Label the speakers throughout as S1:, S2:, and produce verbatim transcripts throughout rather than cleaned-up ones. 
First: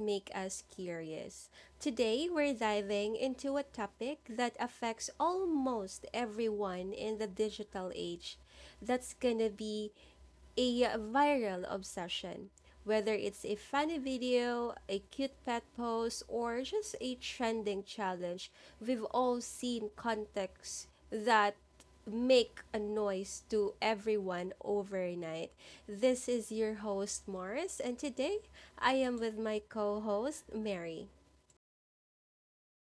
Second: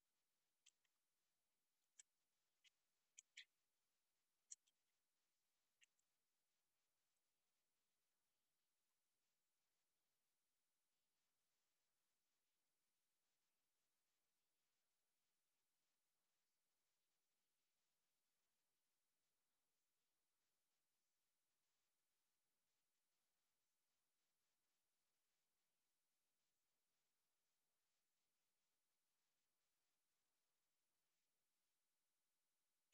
S1: make us curious. Today, we're diving into a topic that affects almost everyone in the digital age that's gonna be a viral obsession. Whether it's a funny video, a cute pet post, or just a trending challenge, we've all seen contexts that make a noise to everyone overnight. This is your host, Morris, and today I am with my co host, Mary.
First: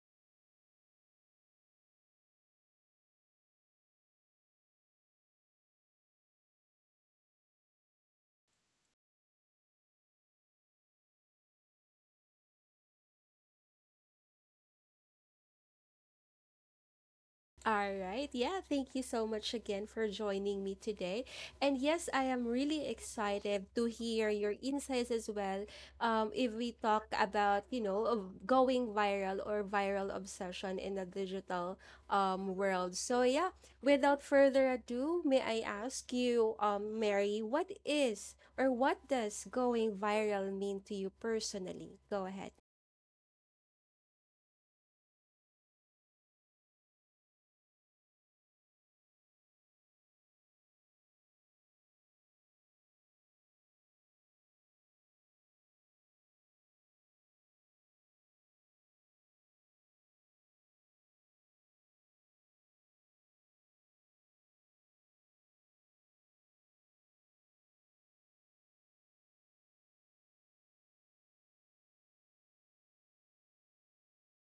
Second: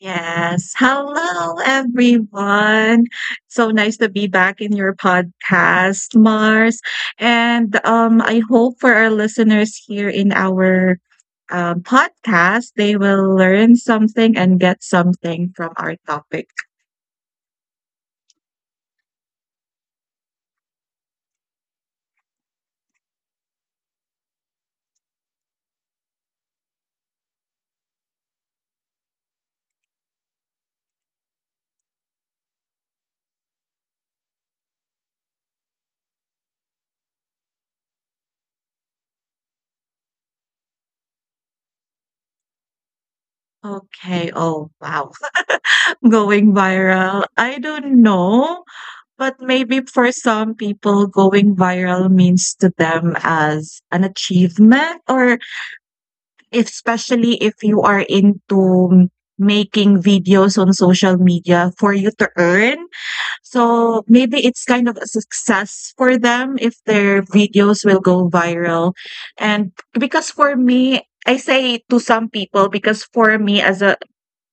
S2: Yes. Hello, everyone. So nice to be back in your podcast, Mars. And um, I hope for our listeners here in our um, podcast, they will learn something and get something from our topic.
S1: All right. Yeah, thank you so much again for joining me today. And yes, I am really excited to hear your insights as well. Um, if we talk about, you know, of going viral or viral obsession in the digital um, world. So, yeah, without further ado, may I ask you, um, Mary, what is or what does going viral mean to you personally? Go ahead.
S2: Okay. Oh, wow. Going viral. I don't know, but maybe for some people, going viral means to them as an achievement, or especially if you are into making videos on social media for you to earn. So maybe it's kind of a success for them if their videos will go viral. And because for me, I say to some people because for me as a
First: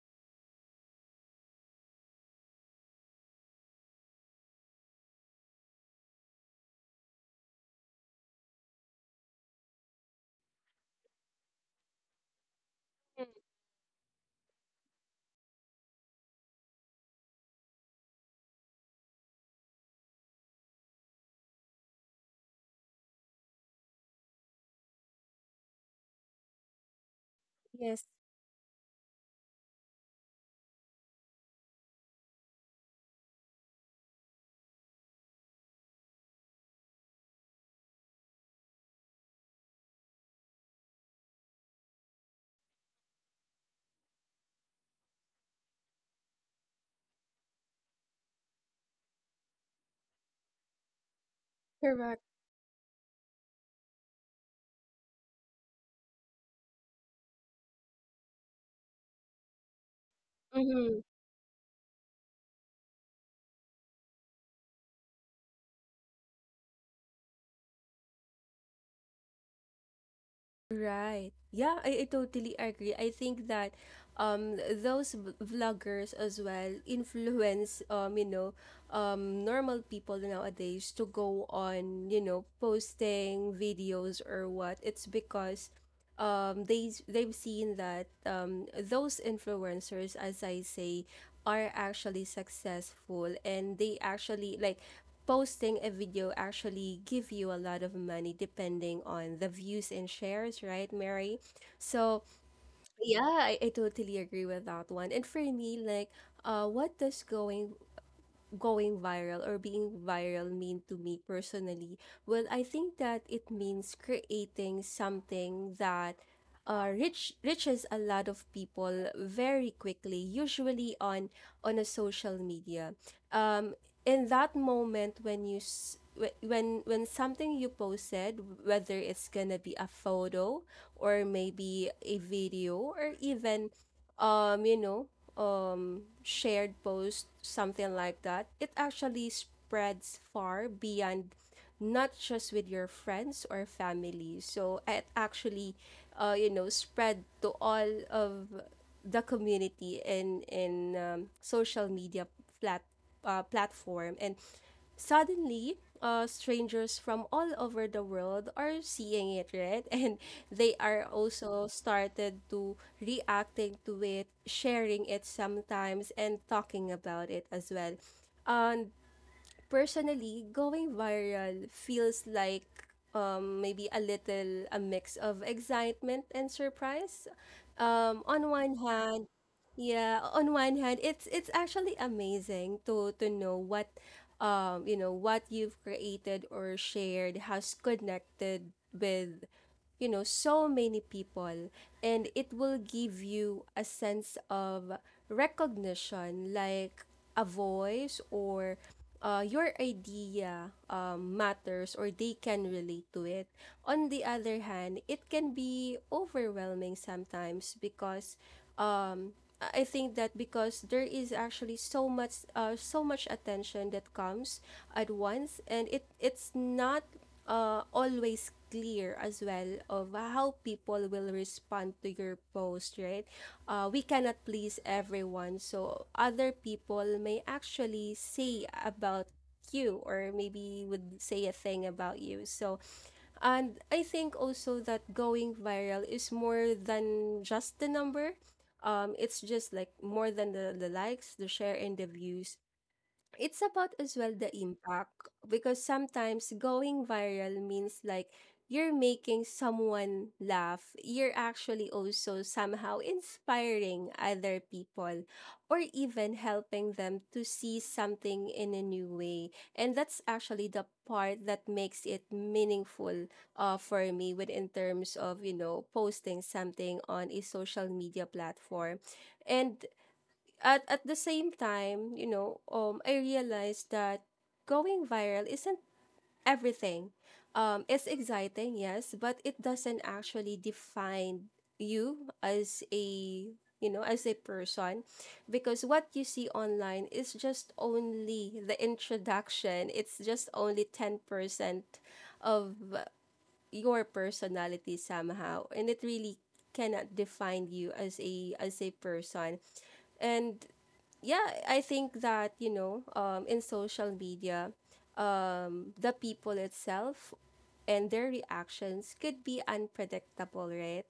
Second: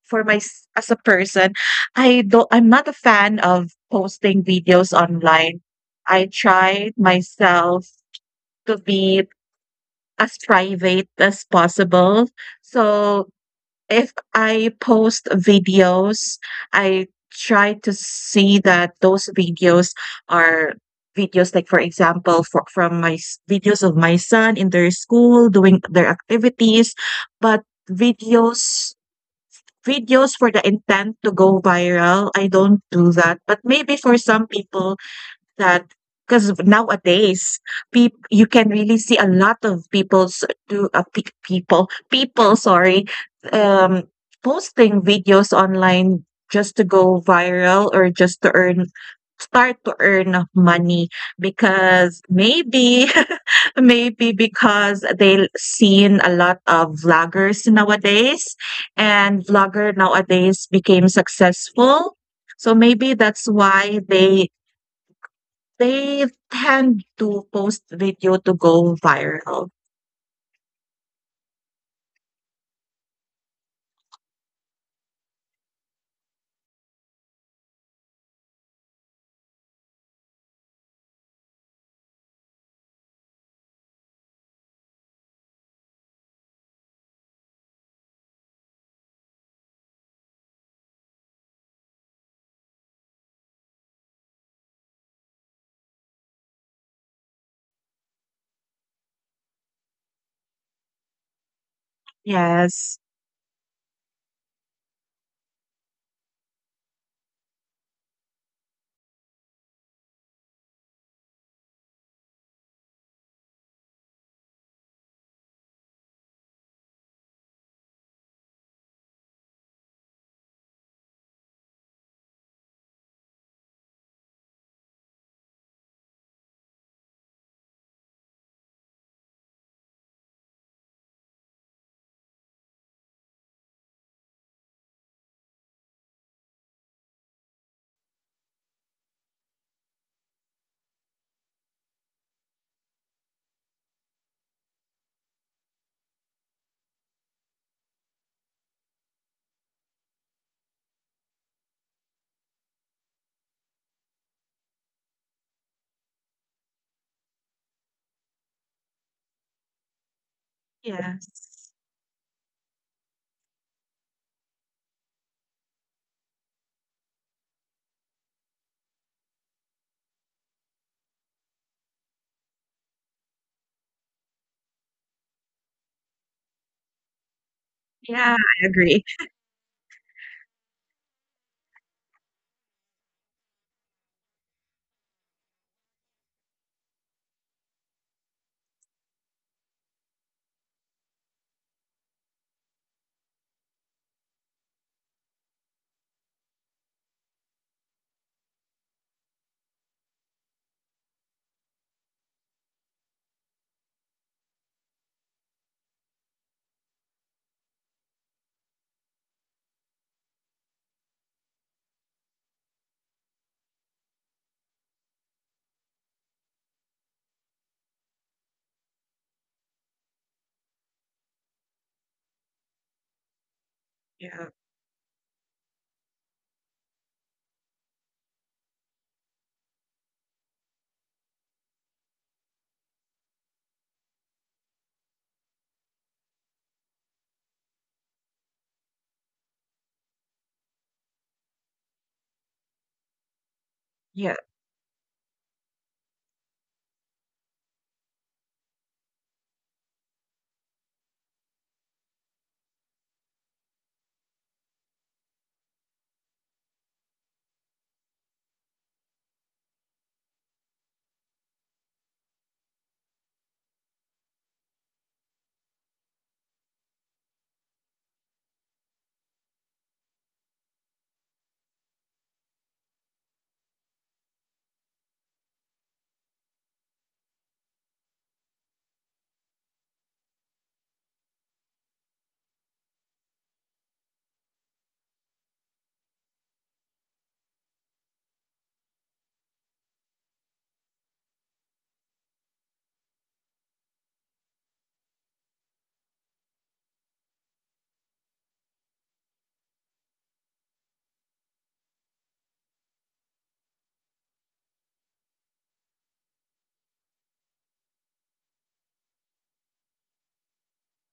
S2: for my as a person, I don't I'm not a fan of posting videos online. I try myself to be as private as possible.
S1: Mm,
S2: So if I post videos, I try to see that those videos are videos like, for example, for, from my s- videos of my son in their school doing their activities, but
S1: yes,
S2: videos videos for the intent to go viral, I don't do that. But maybe for some people, that because nowadays peop you can really see a lot of people's do uh, pe- people people sorry um posting videos online just to go viral, or just to earn start to earn money
S1: correct.
S2: because maybe maybe because they seen a lot of vloggers nowadays, and vlogger nowadays became successful, so maybe that's why they they tend to post video to go viral.
S1: Right. Yeah, I, I totally agree. I think that um those v- vloggers as well influence um you know um normal people nowadays to go on, you know, posting videos or what. It's because um they they've seen that um those influencers, as I say, are actually successful, and they actually like posting a video actually give you a lot of money depending on the views and shares, right, Mary? So
S2: Yes,
S1: yeah i, I totally agree with that one. And for me, like, uh what does going going viral or being viral mean to me personally? Well, I think that it means creating something that uh, reach reaches a lot of people very quickly, usually on on a social media. Um, in that moment when you s- wh- when when something you posted, whether it's gonna be a photo or maybe a video or even um you know um, shared post, something like that, it actually spreads far beyond, not just with your friends or family. So it actually, uh, you know, spread to all of the community in in um, social media flat uh, platform, and suddenly uh, strangers from all over the world are seeing it, right? And they are also
S2: yes.
S1: started to reacting to it, sharing it sometimes, and talking about it as well. And personally, going viral feels like, um, maybe a little a mix of excitement and surprise. Um,
S2: Yeah,
S1: on
S2: I
S1: one
S2: agree.
S1: hand, yeah, on one hand, it's it's actually amazing to to know what, um, you know, what you've created or shared has connected with you know so many people. And it will give you a sense of recognition, like a voice or uh, your idea um, matters, or they can relate to it. On the other hand, it can be overwhelming sometimes, because um, I I think that because there is actually so much uh, so much attention that comes at once, and it it's not uh, always clear as well of how people will respond to your post, right? Uh, we cannot
S2: Yeah,
S1: please everyone, so other people may actually say about you or maybe would say a thing about you. So, and I think also that going viral is more than just the number. Um, it's just like more than the, the likes, the share, and the views. It's about as well
S2: yeah,
S1: the impact, because sometimes going viral means like you're making someone laugh, you're actually also somehow inspiring other people, or even helping them to see something in a new way. And that's actually the part that makes it meaningful uh, for me within terms of you know posting something on a social media platform. And at at the same time, you know, um, I realized that going viral isn't everything. Um, it's exciting, yes, but it doesn't actually define you as a you know as a person, because what you see online is just only the introduction. It's just only ten percent of your personality somehow, and it really cannot define you as a as a person. And yeah, I think that, you know, um, in social media, um, the people itself and their reactions could be unpredictable, right?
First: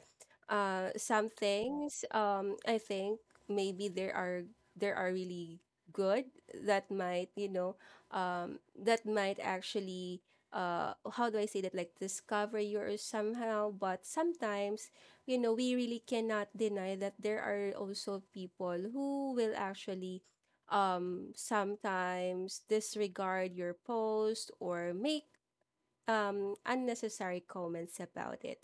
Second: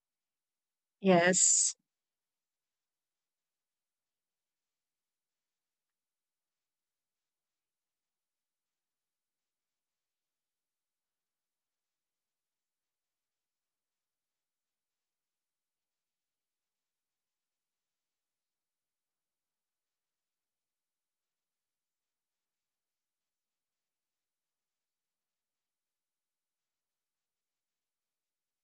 S1: Uh, some
S2: yes,
S1: things, um, I think maybe there are there are really good, that might you know um, that might actually, uh, how do I say that, like discover you or somehow. But sometimes, you know we really cannot deny that there are also people who will actually, um sometimes disregard your post or make um, unnecessary comments about it.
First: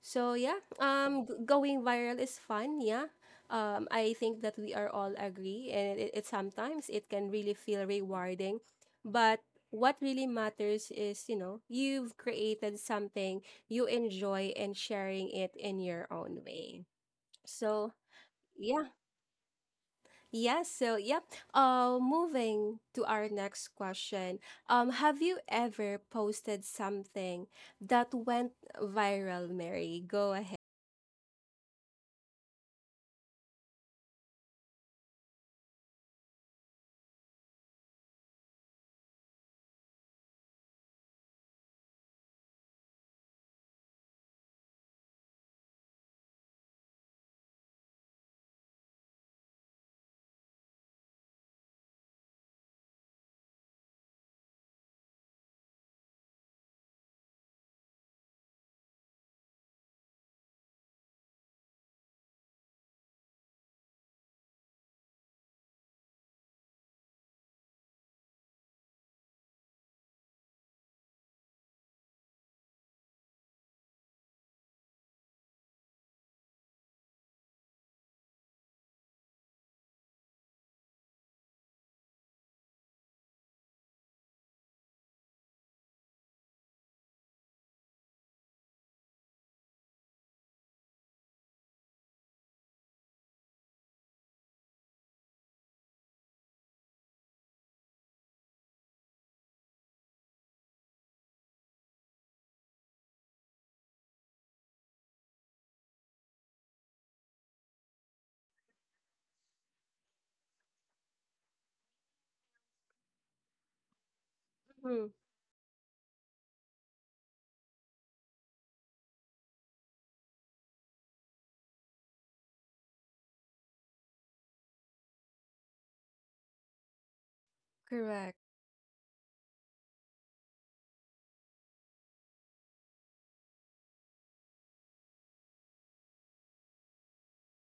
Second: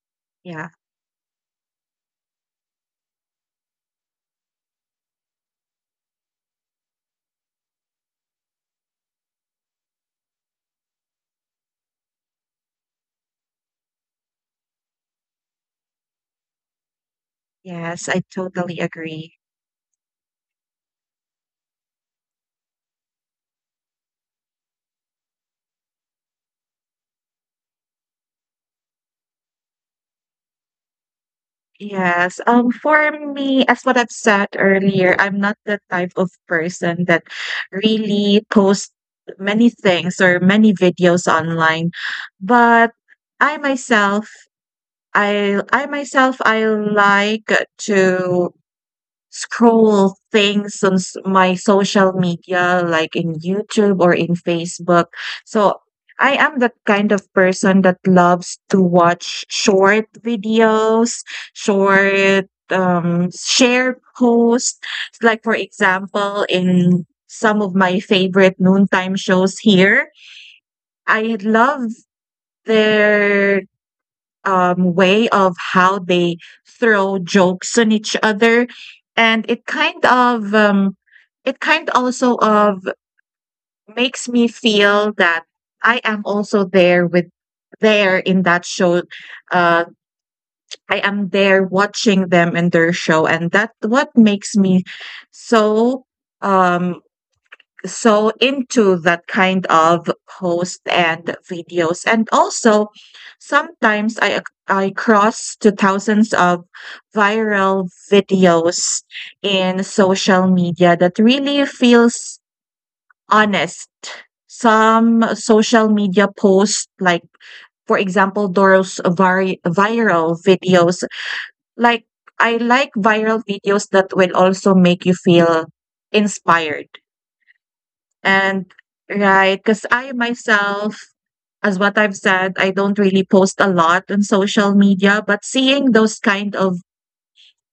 S1: So yeah,
S2: yeah,
S1: um, g- going viral is fun. Yeah, um, I think that we are all agree, and it, it sometimes it can really feel rewarding, but what really matters is, you know you've created something you enjoy and sharing it in your own way. So
S2: yes, I totally
S1: yeah.
S2: agree.
S1: Yeah, so yep. Uh, moving to our next question. Um, have you ever posted something that went viral, Mary? Go ahead.
S2: Yes. Um, for me, as what I've said earlier, I'm not the type of person that really posts many things or many videos online. But I myself, I I myself, I like to scroll things on s- my social media, like in YouTube or in Facebook. So I am the kind of person that loves to watch short videos, short um, share posts. Like, for example, in some of my favorite noontime shows here, I love their um, way of how they throw jokes on each other, and it kind of um, it kind also of makes me feel that I am also there with there in that show. Uh, I am there watching them in their show, and that what makes me so um so into that kind of post and videos. And also, sometimes i ac- I cross to thousands of viral videos in social media that really feels honest,
S1: Mm-hmm.
S2: some social media posts like, for example, those vari- viral videos. Like, I like viral videos that will also make you feel inspired
S1: Correct.
S2: and right, because I myself, as what I've said, I don't really post a lot on social media, but seeing those kind of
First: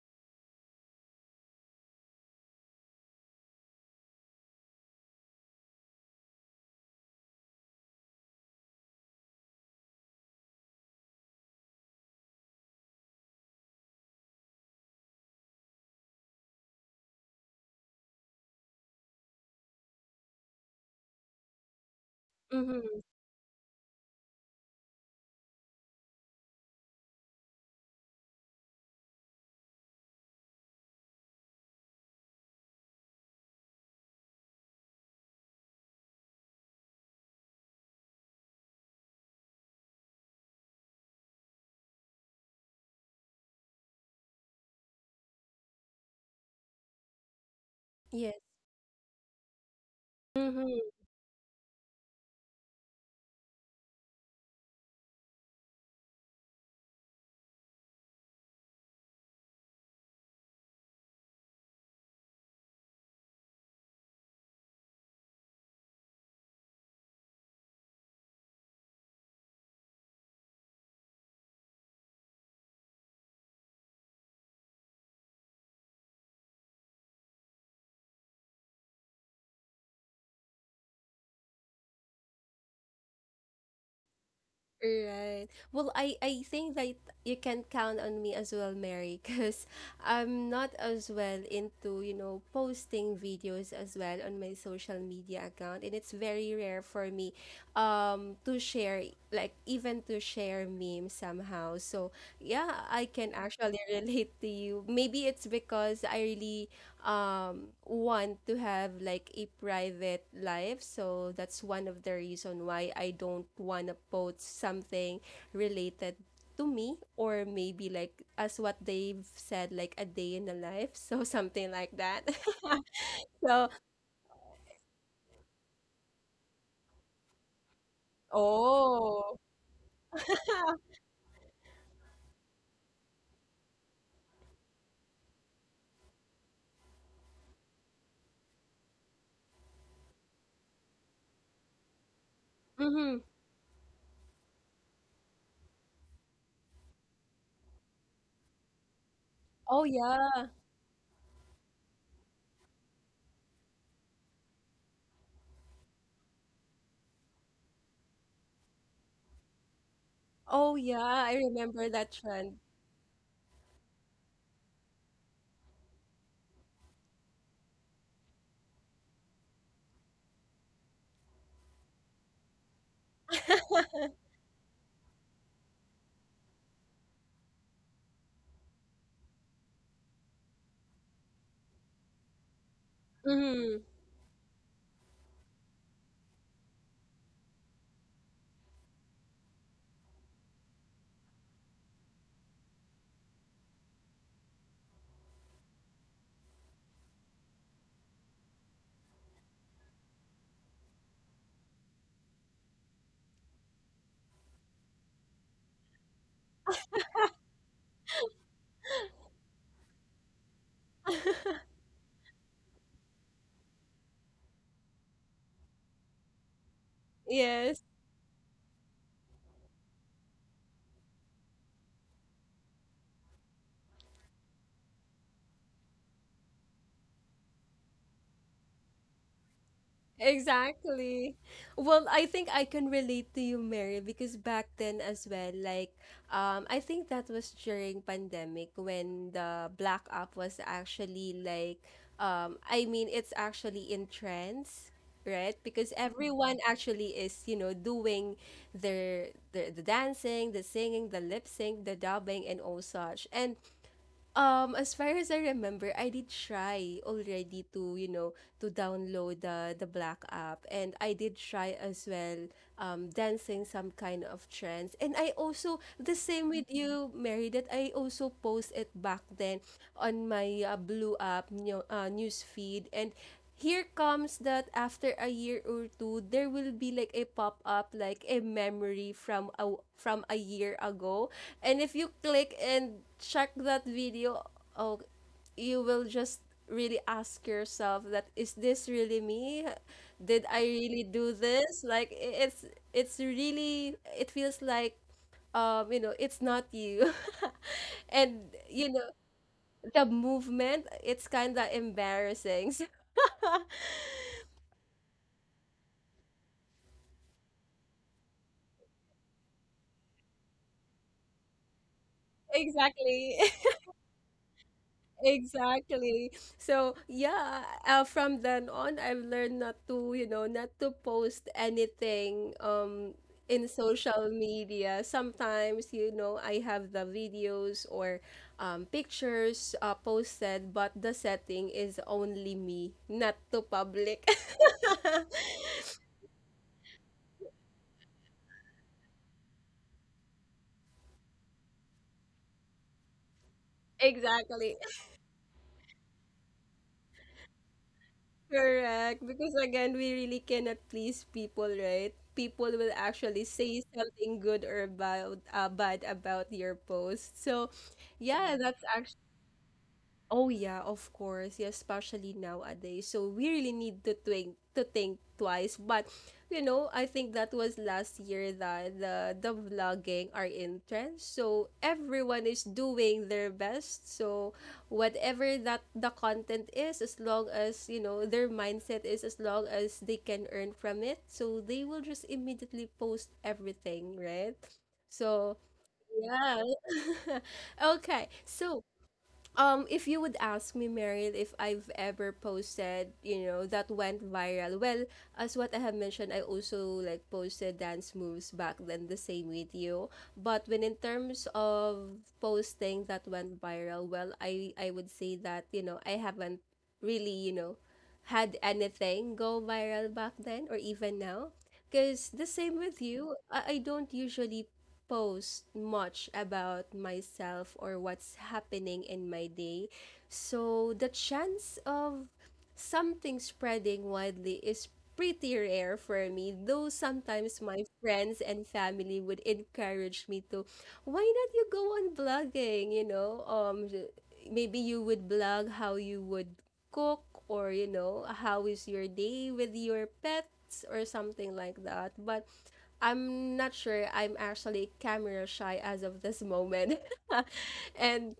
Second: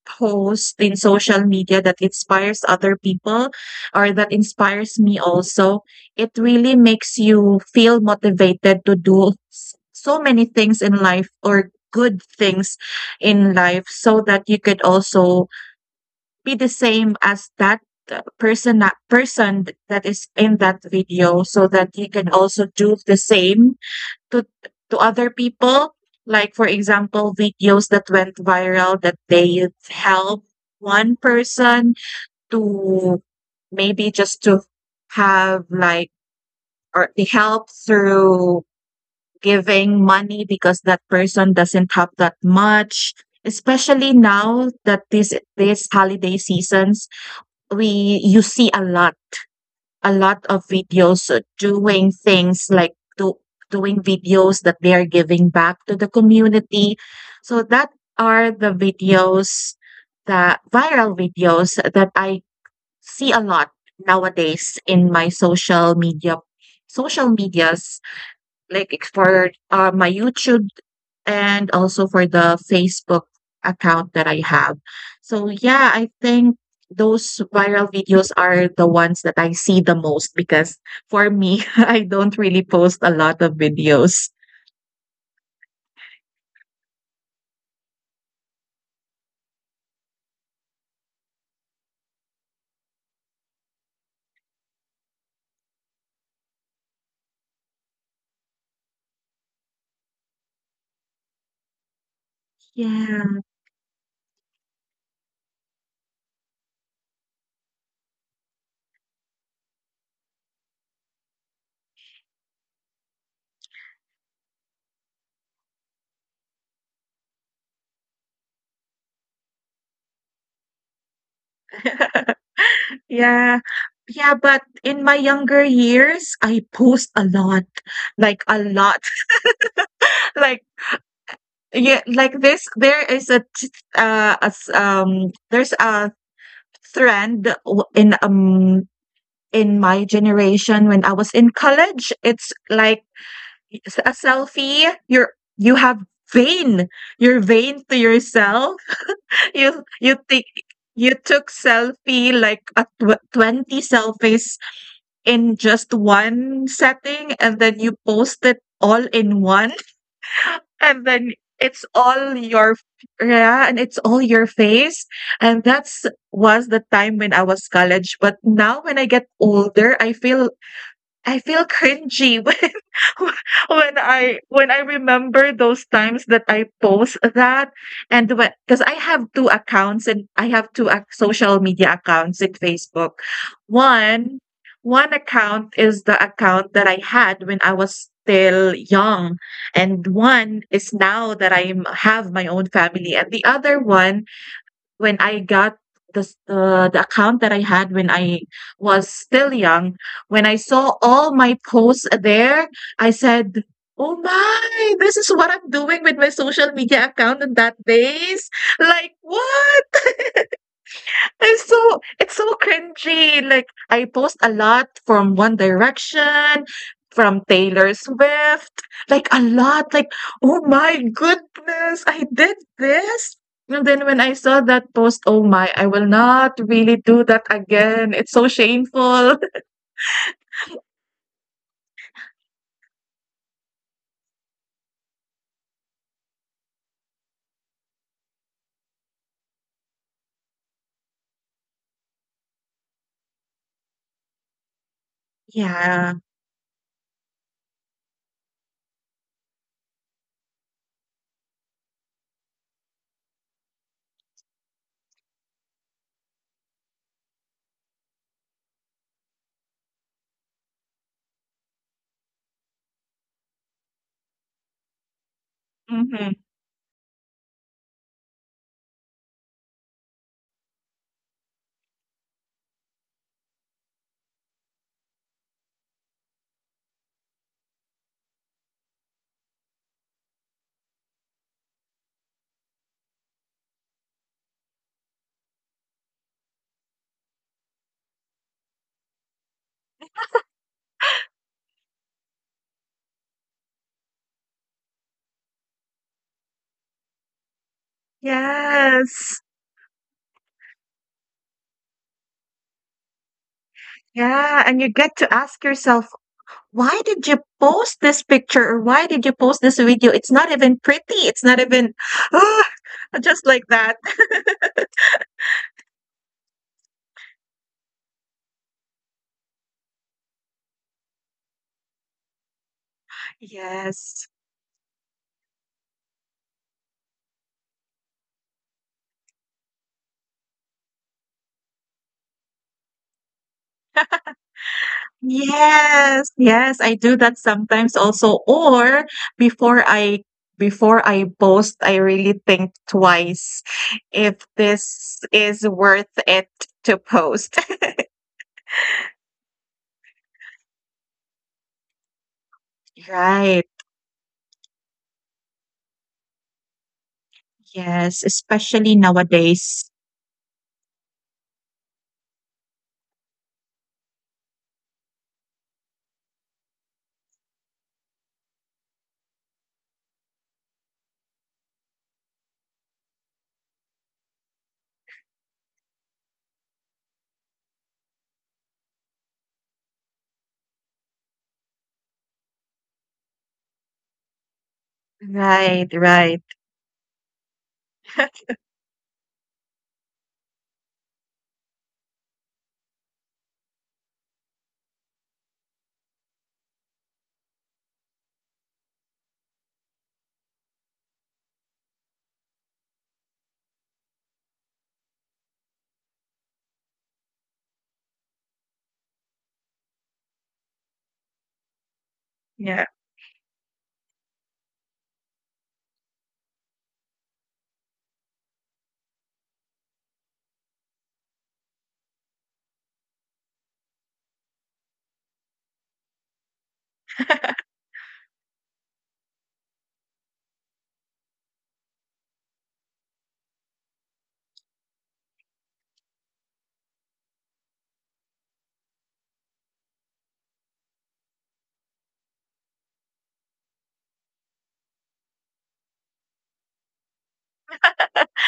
S2: posts in social media that inspires other people, or that inspires me also, it really makes you feel motivated to do s- so many things in life, or good things in life, so that you could also be the same as that uh, person that person th- that is in that video, so that you can also do
S1: Mm-hmm.
S2: the same to to other people. Like, for example, videos that went viral that they help one person to maybe just to have, like, or they help through giving money because that person doesn't have that much, especially now that this this holiday seasons, we
S1: Yes.
S2: you see a lot, a lot of
S1: Mm-hmm.
S2: videos uh, doing things like do, doing videos that they are giving back to the community. So that are the videos, the viral videos that I see a lot nowadays in my social media social medias, like ex- for uh, my YouTube and also for the Facebook account that I have. So yeah, I think those viral videos are the ones that I see the most because for me, I don't really post a lot of videos.
S1: Right. Well, I I think that you can count on me as well, Mary, because I'm not as well into, you know posting videos as well on my social media account, and it's very rare for me, um, to share like, even to share memes somehow. So yeah, I can
S2: Yeah.
S1: actually relate to you. Maybe it's because I really um want to have like a private life. So that's one of the reason why I don't wanna post something related to me, or maybe, like, as what they've said, like a day in the life, so something like that.
S2: Yeah.
S1: So
S2: Yeah, but in my younger years, I post a lot, like a lot.
S1: oh,
S2: Like yeah, like this there is a t- uh a s um there's a trend w- in um in my generation when I was in college. It's like
S1: mm-hmm.
S2: s- a selfie. You're you have vain. You're vain to yourself. You
S1: Oh,
S2: you think
S1: yeah.
S2: you took selfie like a tw- twenty selfies in just one setting, and then you post it all in one,
S1: Oh, yeah,
S2: and then
S1: I
S2: it's
S1: remember that
S2: all
S1: trend.
S2: your yeah, and it's all your face. And that's was the time when I was college. But now when I get older, I feel I feel cringy when when I when I remember those times that I post that. And when, because I have two accounts, and I have two ac- social media accounts in Facebook.
S1: Mhm.
S2: One one account is the account that I had when I was still young, and one is now that I have my own family, and the other one when I got the s- uh, the account that I had when I was still young, when I saw all my posts there, I said, "Oh my, this is what I'm doing with my social media account on that days." Like, what? It's so it's so cringy, like, I post a lot from One Direction, from
S1: Yes,
S2: Taylor Swift, like, a lot, like, "Oh my goodness, I did this?" And then when I saw that post, "Oh my, I will not really do that again, it's so shameful."
S1: exactly. Well, I think I can relate to you, Mary, because back then as well, like, um I think that was during pandemic when the black app was actually, like, um I mean, it's actually in trends, right? Because
S2: Yeah,
S1: everyone actually is, you know, doing their the, the dancing, the singing, the lip sync, the dubbing, and all such. And Um, as far as I remember, I did try already to, you know, to download the the Black app. And I did try as well um dancing some kind of trends. And I also the
S2: mhm.
S1: same with you, Mary, that I also post it back then on my uh, Blue app new, uh, news feed, and here comes that after a year or two there will be like a pop up, like a memory from a from a year ago. And if you click and check that video, oh, you will just really ask yourself, that is this really me? Did I really do this? like i- it's it's really it feels like, um you know it's not you, and you know
S2: Yes.
S1: the movement, it's kind of embarrassing. So
S2: Yeah, and you get to ask yourself, why did you post this picture, or why did you post this video? It's not even pretty. It's not even
S1: exactly.
S2: just like that.
S1: Exactly. So, yeah, uh, from then on, I've learned not to, you know, not to post anything um in
S2: Yes.
S1: social media. Sometimes, you know, I have the videos or um, pictures uh, posted, but the setting is only me, not to public.
S2: Yes, yes, I do that sometimes also. Or before I before I post, I really think twice if
S1: Exactly.
S2: this is worth it to post.
S1: Correct. Because again, we really cannot please people, right? People will actually
S2: Right.
S1: say something good or about uh, bad about your post. So,
S2: Yes,
S1: yeah. that's
S2: especially nowadays.
S1: Oh yeah, of course. Yeah, especially nowadays. So we really need to think to think twice. But, you know, I think that was last year that the the vlogging are in trend. So everyone is doing their best. So whatever that the content is, as long as, you know their mindset is, as long as they can earn from it, so they will just immediately post everything, right? So
S2: Right, right.
S1: yeah. Okay. So, um, if you would ask me, Meryl, if I've ever posted, you know, that went viral. Well, as what I have mentioned, I also like posted dance moves back then, the same video. But when in terms of posting that went viral, well, I I would say that, you know I haven't really, you know had anything go viral back then or even now. Because the
S2: Yeah,
S1: same with you, I, I don't usually post much about myself or what's happening in my day. So the chance of something spreading widely is pretty rare for me, though sometimes my friends and family would encourage me to, why not you go on blogging, you know? Um, maybe you would blog how you would cook or, you know, how is your day with your pets or something like that. But I'm not sure. I'm actually camera shy as of this moment. And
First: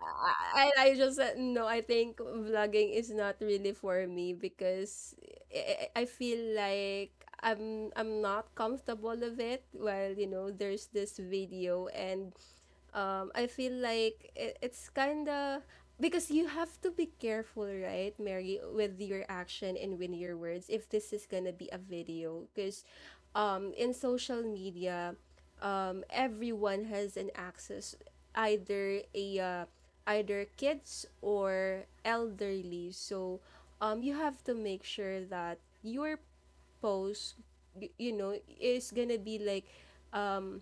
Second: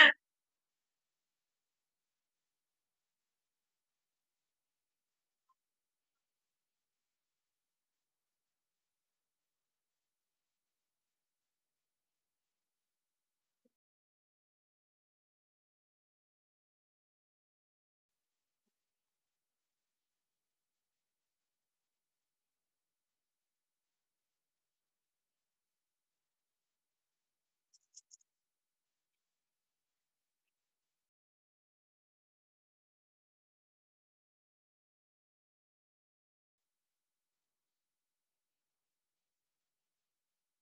S1: I, I I just said, no, I think vlogging is not really for me, because I, I I feel like I'm I'm not comfortable with it. Well, you know, there's this video, and um, I feel like it, it's kind of, because you have to be careful, right, Mary, with your action and with your words if this is gonna be a video. Because, um, in social media, um, everyone has an access, either a uh, either kids or elderly. So um, you have to make sure that your post y- you know is gonna be like um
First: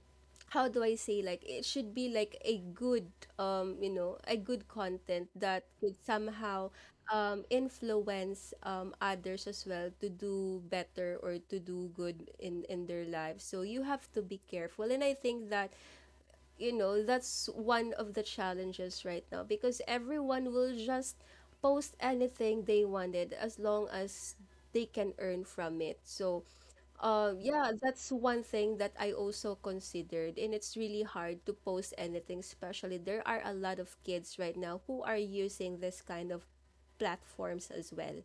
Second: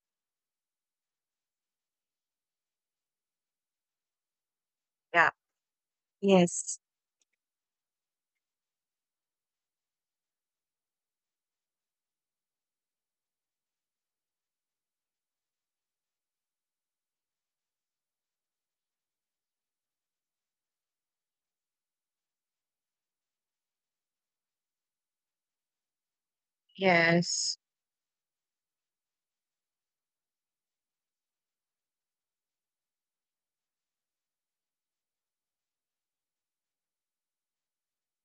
S1: how do I say, like it should be like a good um you know a good content
S2: yeah.
S1: that could somehow
S2: Yes.
S1: um influence um others as well to do better or to do good in in their lives. So you have to be careful, and I think that you know that's one of the challenges right now, because everyone will just post anything they wanted as long as they can earn from it. So uh,
S2: Yes.
S1: yeah, that's one thing that I also considered, and it's really hard to post anything, especially there are a lot of kids right now who are using this kind of platforms as well.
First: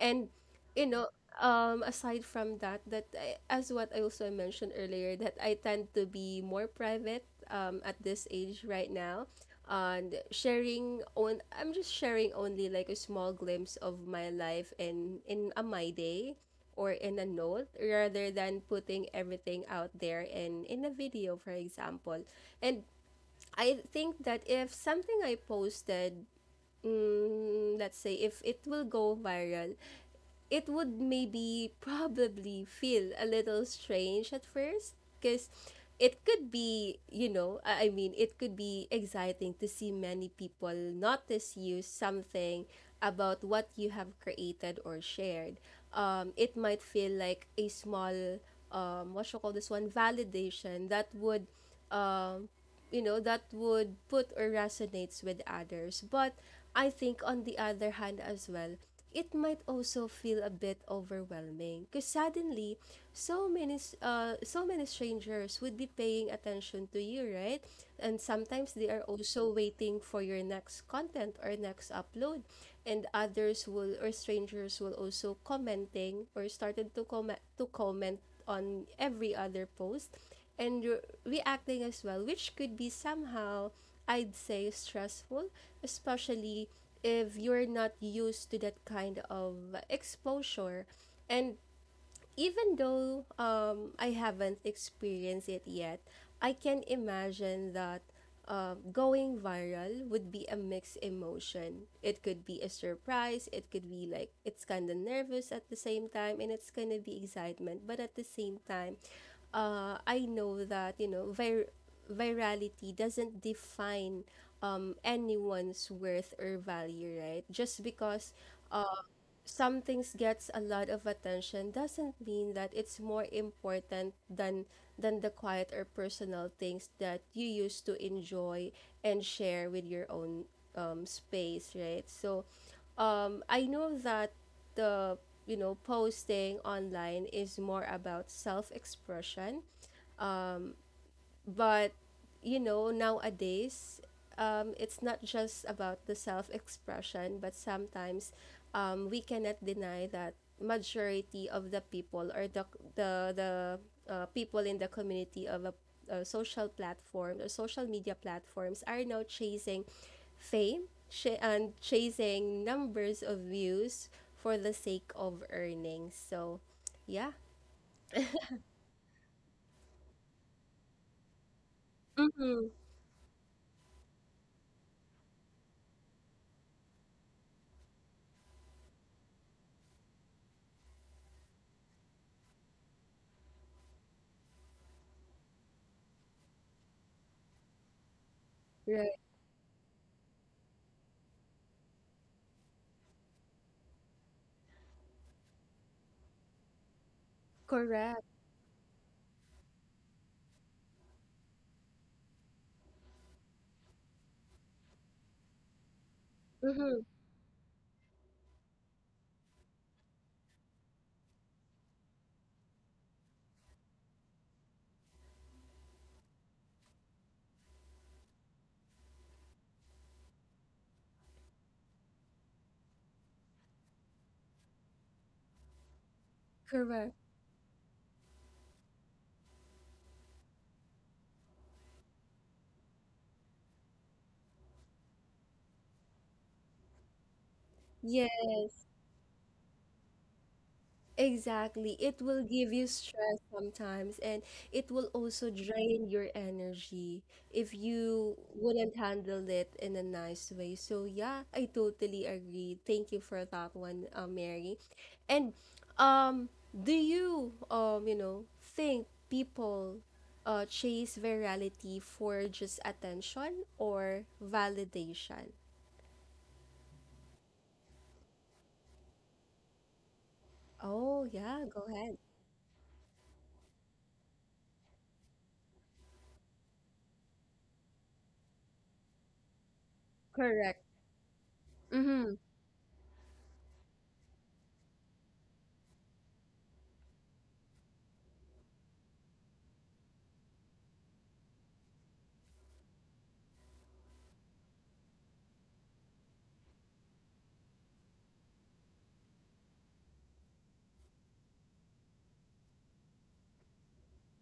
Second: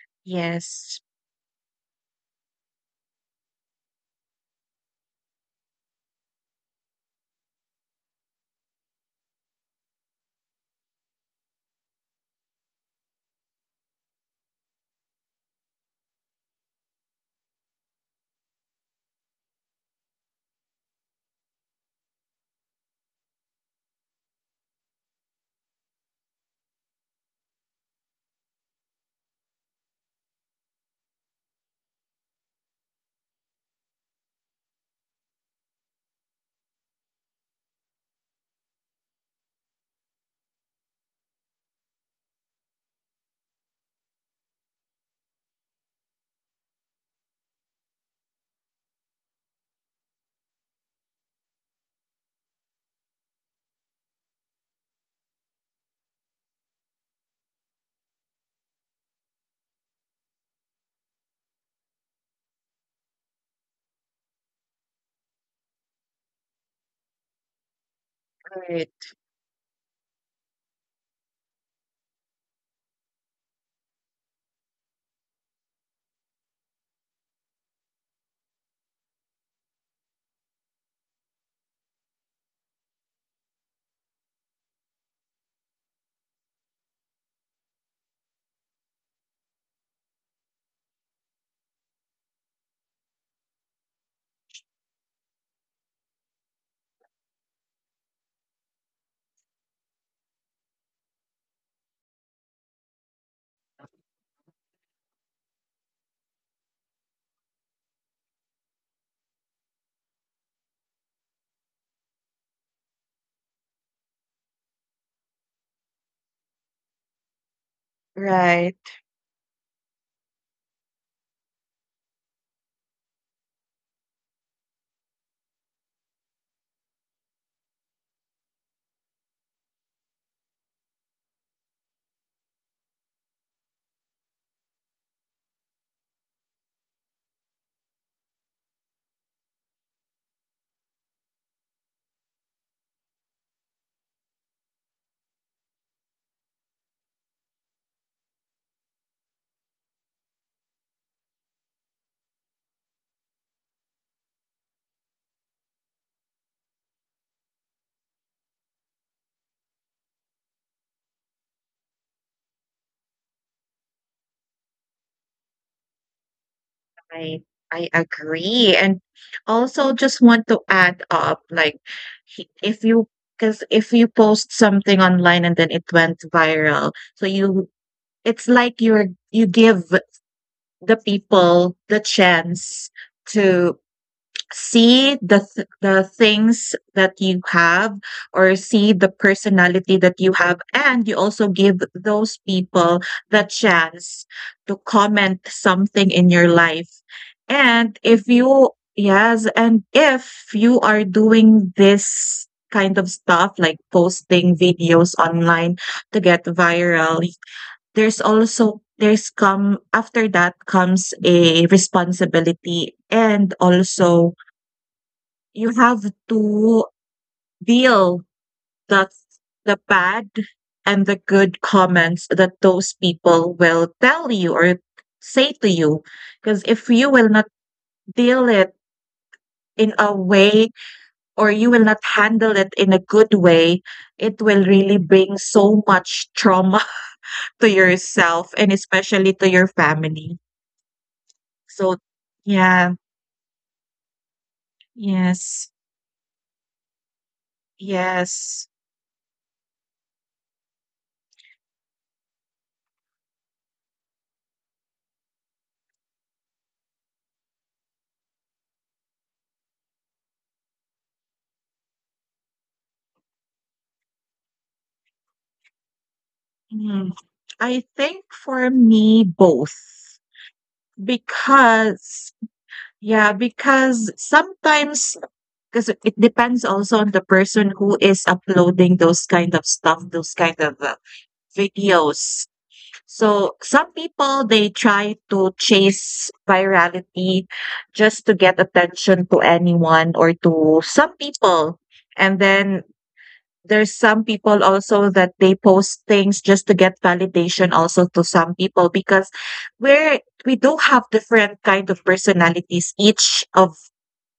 S1: And you
S2: Yes.
S1: know, um, aside from that, that I, as what I also mentioned earlier, that I tend to be more private um, at this age right now, and sharing on I'm just sharing only like a small glimpse of my life and in a my day or in a note rather than putting everything out there in in a video for example. And I think that if something I posted, mm, let's say if it will go viral, it would maybe probably feel a little strange at first, because it could be, you know, I I mean, it could be exciting to see many people notice you something about what you have created or shared. Um, it might feel like a small, um, what you call this one, validation that would um, you know that would put or resonates with others. But I think on the other hand as well, it might also feel a bit overwhelming, because suddenly so many s- uh, so many strangers would be paying attention to you, right? And sometimes they are
S2: Right.
S1: also waiting for your next content or next upload, and others will or strangers will also commenting or started to comment to comment on every other post, and reacting as well, which could be somehow, I'd say, stressful, especially if you're not used to that kind of exposure. And even though um, I haven't experienced it yet, I can imagine that uh, going viral would be a mixed emotion. It could be a surprise, it could be like it's kind of nervous at the same time, and it's gonna be excitement. But at the same time, uh, I know that you know vir- virality doesn't define um, anyone's worth or value, right? Just because
S2: Right.
S1: some things gets a lot of attention doesn't mean that it's more important than than the quiet or personal things that you used to enjoy and share with your own um, space, right? So um, I know that the you know posting online is more about self-expression, but you know nowadays um, it's not just about the self-expression, but sometimes um, we cannot deny that majority of the people or the the, the uh, people in the community of a, a social platform or social media platforms are now chasing fame, ch- and chasing numbers of views for the sake of earnings. So yeah.
S2: I I agree. And also just want to add up, like he-
S1: Mm-hmm.
S2: if you, because if you post something online and then it went viral, so you, it's like you're you give the people the chance to see the th- the things that you have, or see the
S1: Right.
S2: personality that you have, and you also give those people the chance to comment something in your life. And
S1: Correct.
S2: if you, yes, and if you are doing this kind of stuff, like posting videos online to get
S1: Mm-hmm.
S2: viral, there's also there's come after that comes a responsibility, and also you have to deal the the bad and the good comments that those people will tell you or say to you, because if you
S1: Correct.
S2: will not deal it in a way, or you will not handle it in a good way, it will really bring so much trauma to yourself, and
S1: Yes,
S2: especially to your family,
S1: exactly.
S2: so
S1: It will give you
S2: yeah,
S1: stress sometimes, and it will also
S2: yes,
S1: drain your energy if you
S2: yes.
S1: wouldn't handle it in a nice way. So yeah, I totally agree. Thank you for that one, uh, Mary. And um, do you um, you know, think people uh chase virality for just attention or validation?
S2: Mm, I think for me both.
S1: Oh yeah, go ahead.
S2: Because yeah, because sometimes, because it depends also on the person who is uploading those kind of stuff, those kind
S1: Correct.
S2: of uh,
S1: Mm-hmm.
S2: videos. So some people they try to chase virality just to get attention to anyone or to some people. And then there's some people also that they post things just to get validation also to some people, because we're, we do have different kind of personalities, each of,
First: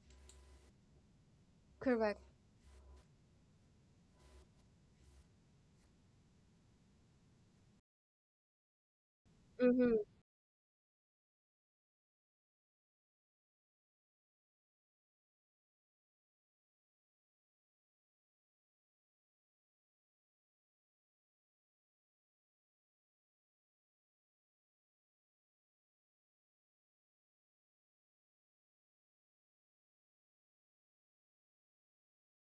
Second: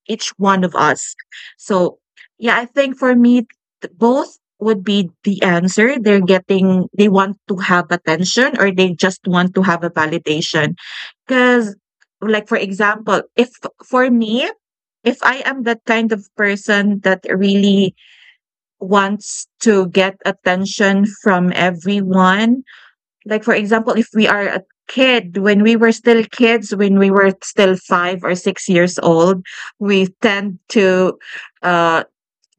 S2: each one of us. So
S1: Correct.
S2: yeah, I think for me th- both would be the answer, they're getting, they want to have attention, or they just want to have a
S1: Mm-hmm.
S2: validation. Because like, for example, if for me, if I am that kind of person that really wants to get attention from everyone. Like, for example, if we are a kid, when we were still kids, when we were still five or six years old, we tend to uh,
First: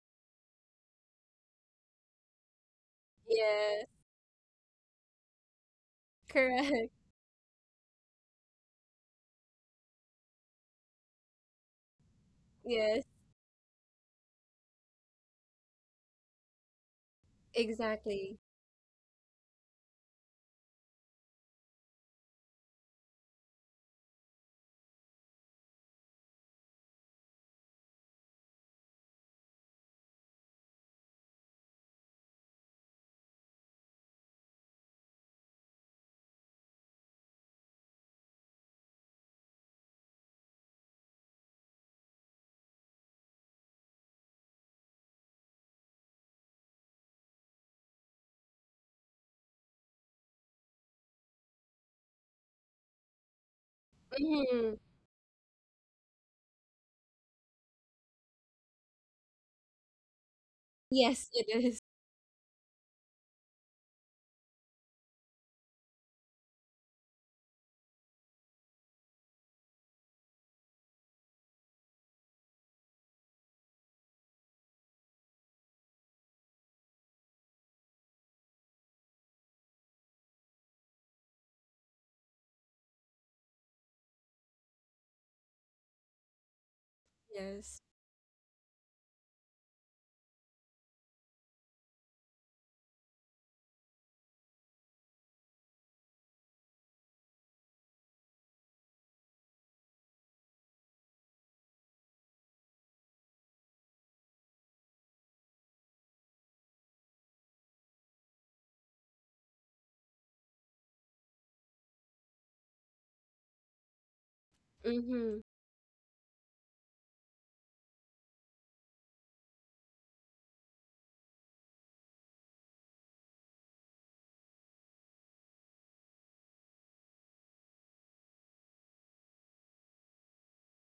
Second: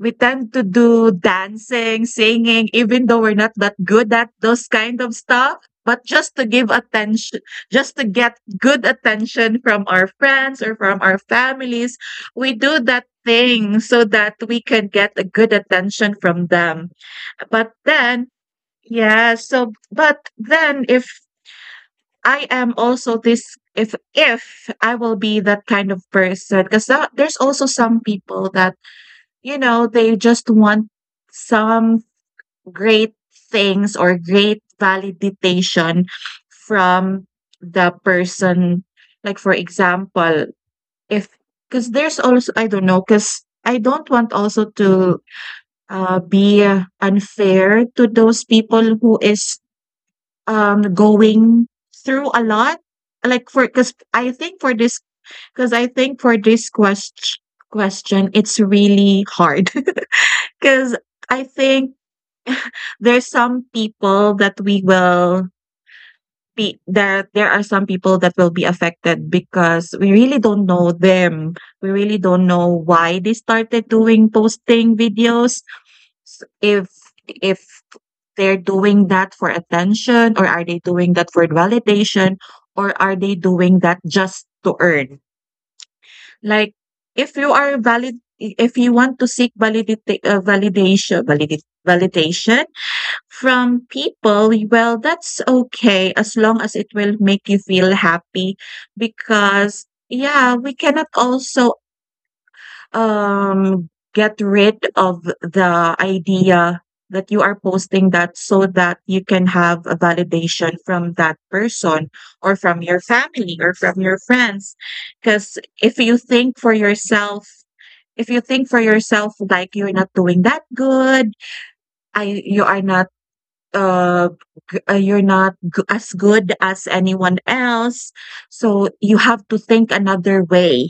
S2: we tend to do dancing, singing, even though we're not that
S1: Yes,
S2: good at those kind of stuff. But just to give
S1: correct.
S2: attention, just to get good attention from our friends or from our families, we do
S1: Yes,
S2: that thing so that we can get a good attention from them. But then,
S1: exactly.
S2: yeah, so, but then if I am also this, if, if I will be that kind of person, because there's also some people that, you know, they just want some great things or great validation from the person. Like, for example, if, because there's also, I don't know, because I don't want also to uh, be uh, unfair to those people who is um, going through a lot. Like, for, because I think
S1: Mm-hmm.
S2: for this, because I think for this quest question, it's really hard. Because
S1: Yes,
S2: I
S1: it is.
S2: think there's some people that we will be there there are some people that will be affected because we really don't know them. We really don't know why they started doing posting videos. S- If if they're doing that for attention, or are they doing that for validation, or are they doing that just to earn? Like if you are
S1: Yes.
S2: valid if you want to seek validita- uh, validation validate validation from people, well, that's okay as long as it will make you feel happy. Because yeah, we cannot also um get rid of the idea that you are posting that so that you can have a validation from that person, or from your family, or from your friends.
S1: Mm-hmm.
S2: Because if you think for yourself if you think for yourself, like, you're not doing that good, I you are not uh, g- uh, you're not g- as good as anyone else. So you have to think another way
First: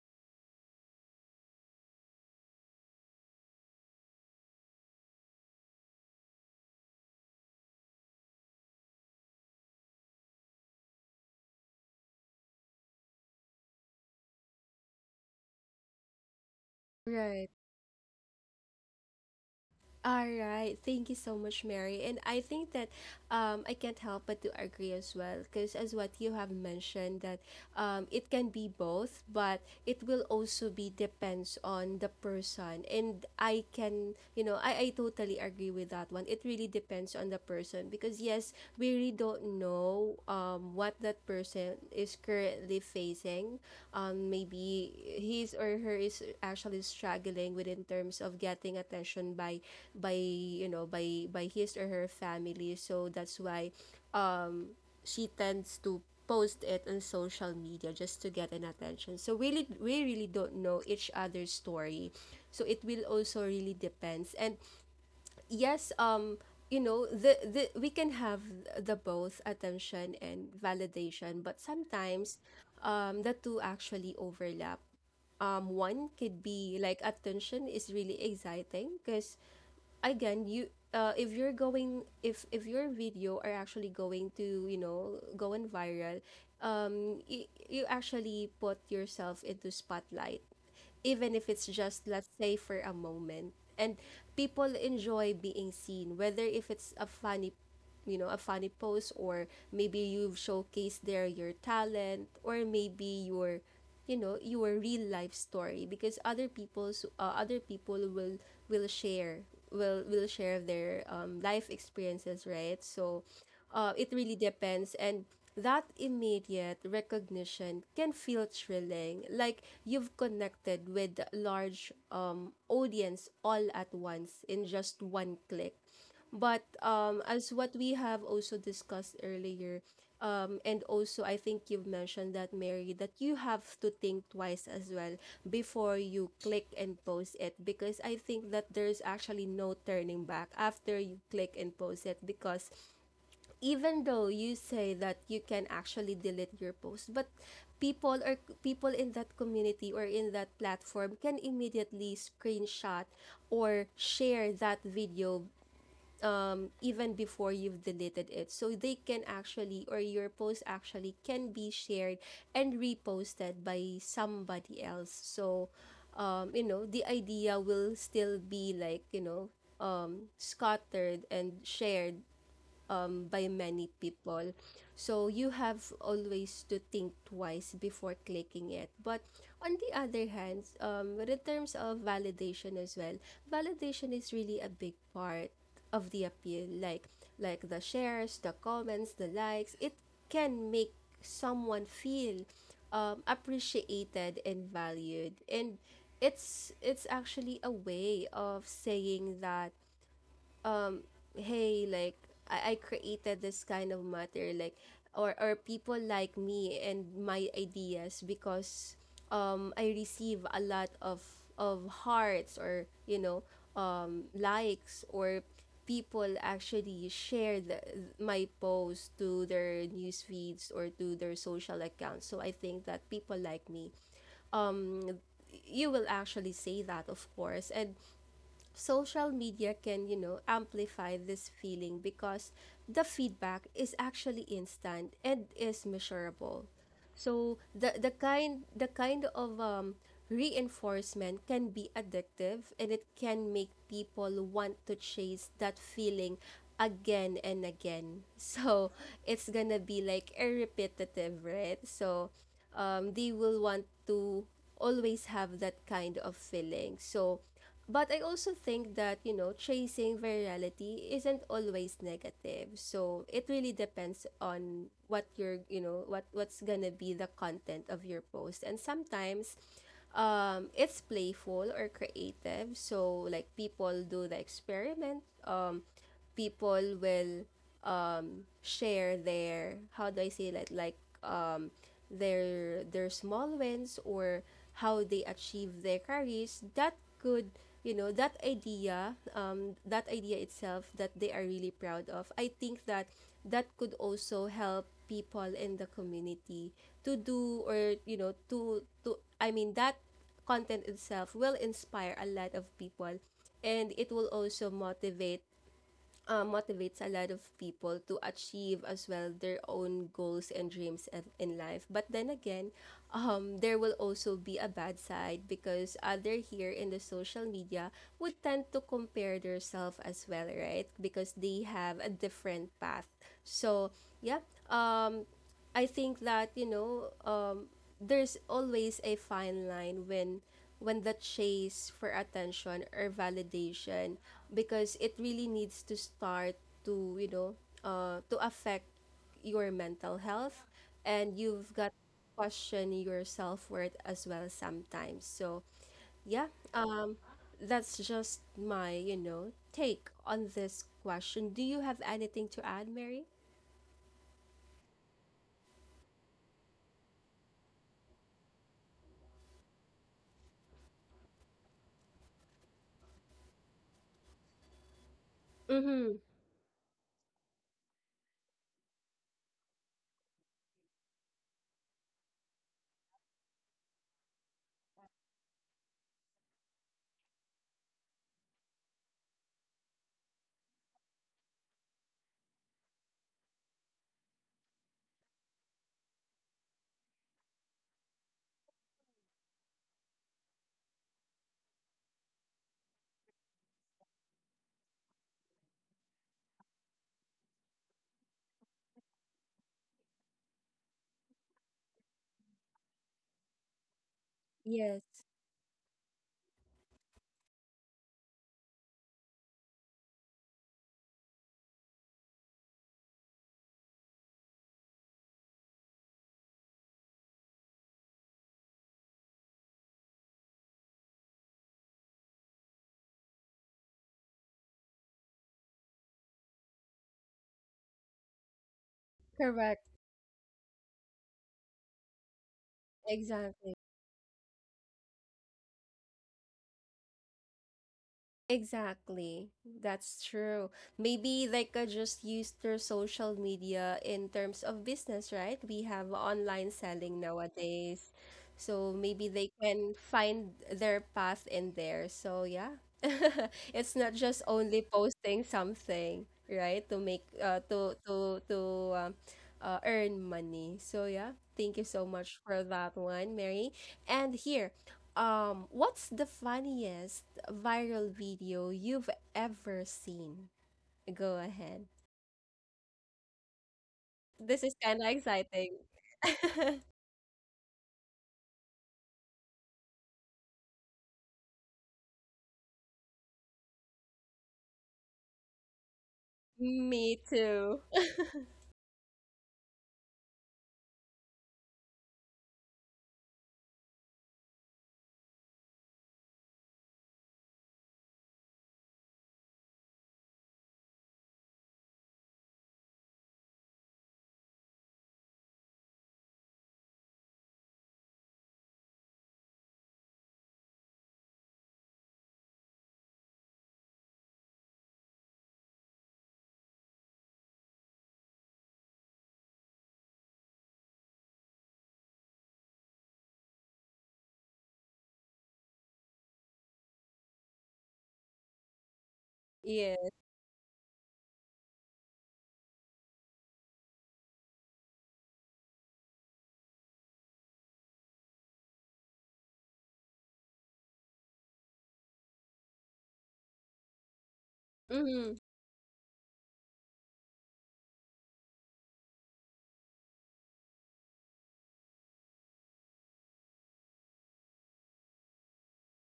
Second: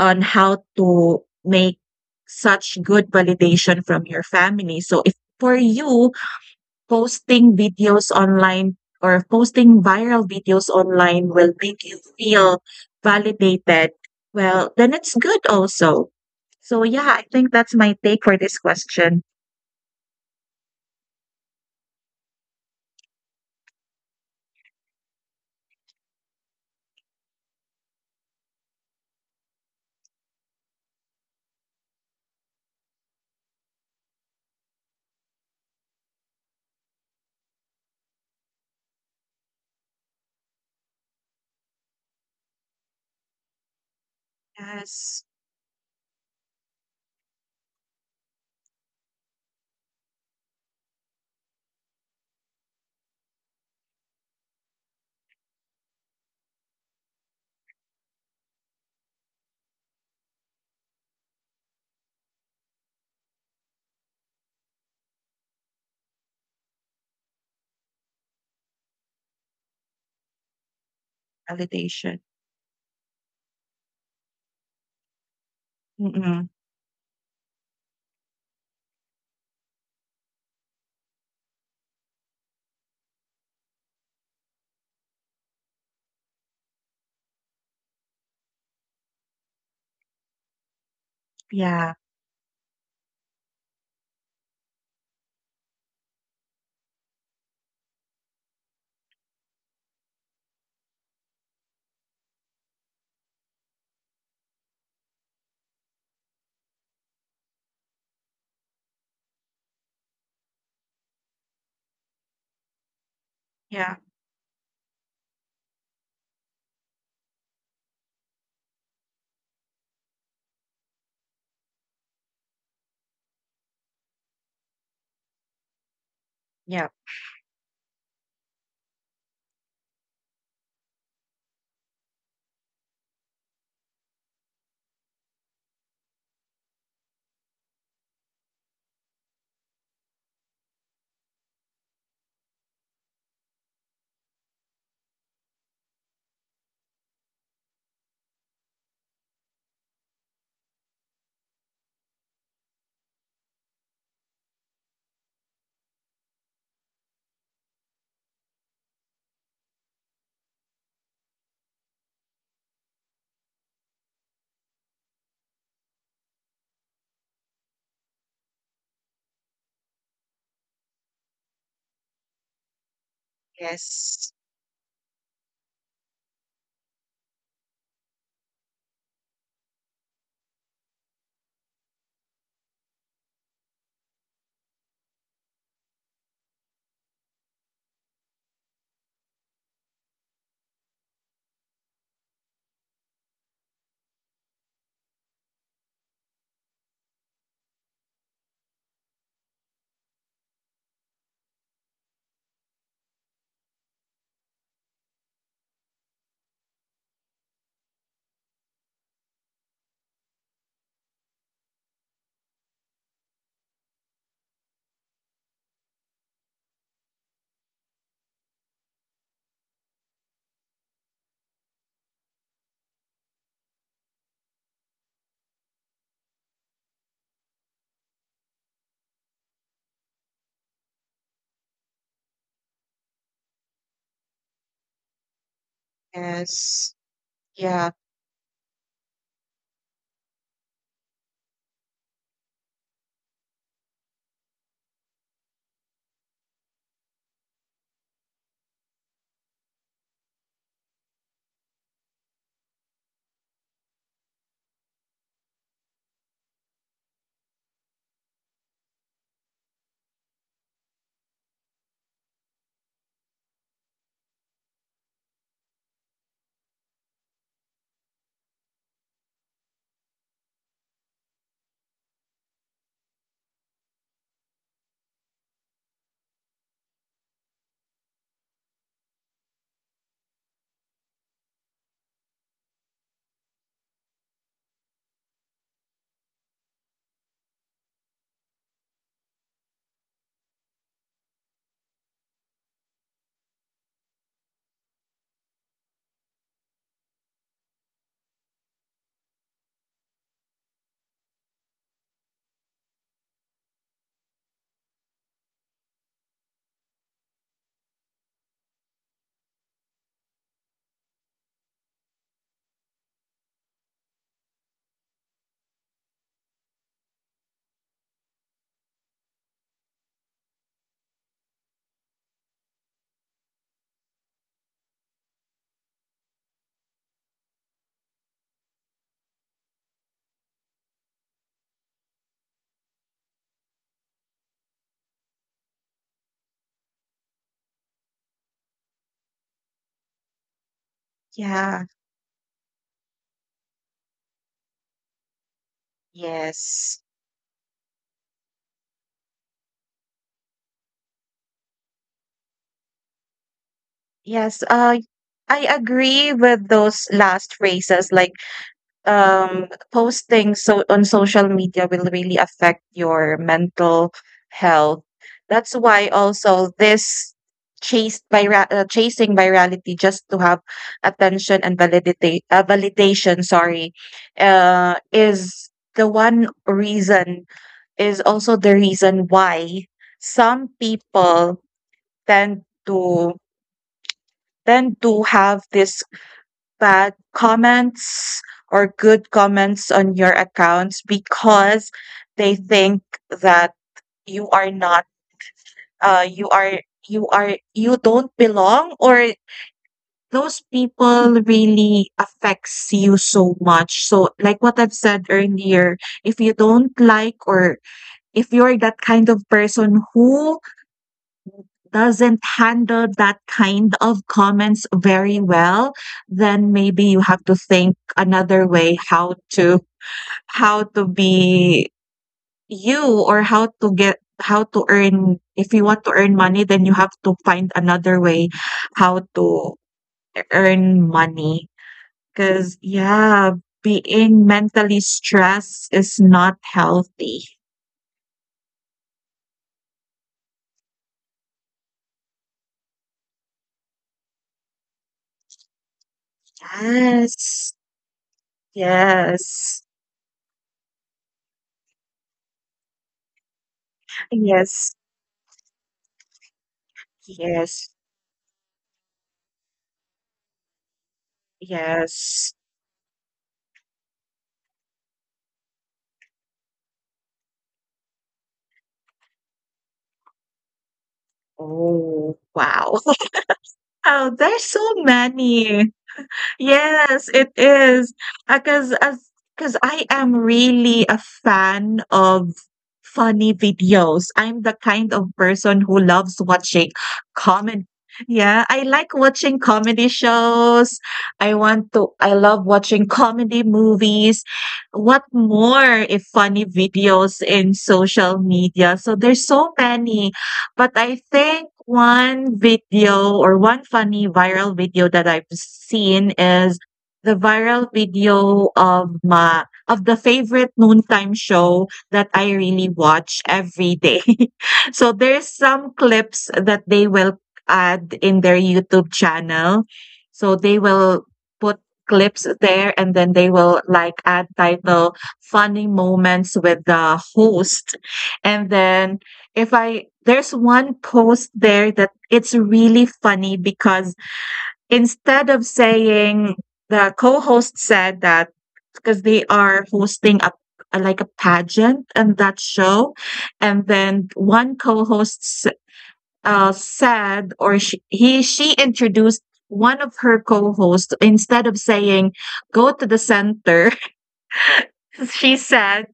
S2: on how to make such good validation from your family. So if for you, posting videos online or posting viral videos online will make you feel validated, well, then it's good also. So yeah, I think
S1: Right.
S2: that's my take for this question.
S1: All right. Thank you so much, Mary. And I think that um, I can't help but to agree as well, because as what you have mentioned that um, it can be both, but it will also be depends on the person. And I can, you know, I, I totally agree with that one. It really depends. Depends on the person, because yes, we really don't know um what that person is currently facing. Um maybe
S2: Yes,
S1: his or her is actually struggling with in terms of getting attention by by you know by by his or her family. So that's why she tends to post it on social media just to get an attention. So really, we really don't know each other's story, so it will also really depends. And yes, um you know the, the we can have the both attention and validation, but
S2: validation.
S1: sometimes um the two actually overlap. Um one could
S2: Mm-mm.
S1: be like attention is really exciting because again you uh, if you're going if if your video are actually going to you know going viral, um you, you actually put yourself into spotlight, even if it's
S2: Yeah.
S1: just let's say for a moment. And people enjoy being seen, whether if it's a funny you know a funny post, or maybe you've showcased there your talent, or maybe your you know your real life story, because other people's uh, other people will will share will will share their um, life experiences, right? So uh,
S2: Yeah,
S1: it really depends. And that immediate recognition can feel thrilling, like you've connected with large um, audience all at once in just one click. But
S2: yeah,
S1: um, as what we have also discussed earlier, um, and also I think you've mentioned that, Mary, that you have to think twice as well before you click and post it, because I think that there's actually no turning back after you click and post it. Because even though you say that you can actually delete your post, but people or people in that community or in that platform can immediately screenshot or share that video um, even before you've deleted it. So they can actually, or your post actually can be shared and reposted by somebody else. So, um, you know, the idea will still be like, you know, um, scattered and shared um, by many
S2: yes,
S1: people. So you have always to think twice before clicking it. But on the other hand, um, but in terms of validation as well, validation is really a big part of the appeal. Like like the shares, the comments, the likes. It can make someone feel um, appreciated and valued, and it's it's actually a way of saying that um hey, like I, I created this kind of matter, like or or people like me and my ideas, because um I receive a lot of of hearts, or you know um likes, or people actually share the, my post to their news feeds or to their social accounts. So I think that people like me um you will actually say that of course. And social media can, you know, amplify this feeling because the feedback is actually instant and is measurable.
S2: yes,
S1: So
S2: yeah,
S1: the the kind the kind of um, reinforcement can be addictive, and it can make people want to chase that feeling again and again. So it's gonna be like a repetitive, right? So um, they will want to always have that kind of feeling. So but I also think that, you know, chasing virality isn't always negative. So it really depends on what you're, you know, what what's gonna be the content of your post. And sometimes um it's playful or creative. So like people do the experiment. Um, people will share their how do I say that, like um their their small wins, or how they achieve their careers, that could you know that idea, um that idea itself that they are really proud of. I think that that could also help people in the community to do, or you know to to I mean that content itself will inspire a lot of people, and it will also motivate uh, motivates a lot of people to achieve as well their own goals and dreams in, in life. But then again, um, there will also be a bad side, because other here in the social media would tend to compare themselves as well, right? Because they have a different path. So yeah, um, I think that you know, um, there's always a fine line when when the chase for attention or validation, because it really needs to start to you know uh to affect your mental health, and you've
S2: yeah,
S1: got to question your self-worth as well sometimes. So yeah,
S2: yes,
S1: um that's just my, you know, take on this question. Do you have anything to add, Mary?
S2: yes. Uh, I agree with those last phrases, like, um, posting so on social media will really affect your mental health. That's why
S1: Mm-hmm.
S2: also this chased by uh, chasing virality just to have attention and validate uh, validation. Sorry, uh, is the one reason is also the reason why some people tend to tend to have this bad comments or good comments on your accounts, because they think that you are not, uh you are you are you don't belong, or those people really affects you so much. So like what I've
S1: Yes.
S2: said earlier, if you don't like, or if you're that kind of person who doesn't handle that kind of comments very well, then maybe you have to think another way, how to how to be you, or how to get how to earn. If you want to earn money, then you have to find another way how to
S1: Correct.
S2: earn money. Because, yeah,
S1: Exactly.
S2: being mentally stressed is not healthy.
S1: Exactly. That's true. Maybe like uh, just use their social media in terms of business, right? We have online selling
S2: Yes,
S1: nowadays. So maybe they
S2: yes,
S1: can find their path in there. So yeah, it's not just only
S2: yes,
S1: posting something right to make uh,
S2: yes,
S1: to to to um, uh, earn money. So yeah, thank you so much
S2: yes.
S1: for that one, Mary. And here, um what's the funniest viral video you've ever seen? Go ahead.
S2: Oh, wow. Wow, there's
S1: This is
S2: so
S1: kind of exciting.
S2: many. Yes, it is. Because as because I am really a fan of funny videos. I'm the kind of person who loves watching
S1: Me too.
S2: common Yeah, I like watching comedy shows. I want to I love watching comedy movies. What more if funny videos in social media? So there's so many. But I think one video, or one funny viral video that I've seen, is the viral video of my of the favorite noontime show that I really watch every day. So there's some clips that they will add in their YouTube channel. So they will put clips there, and then they will, like, add title funny moments with the host. And then, if I
S1: Yeah.
S2: there's one post there that it's really funny, because instead of saying, the co-host said that, because they are hosting a, a- like a pageant, and that show. And then one co-host
S1: Hmm.
S2: s- uh, said, or she, he she introduced one of her co-hosts, instead of saying go to the center. She said,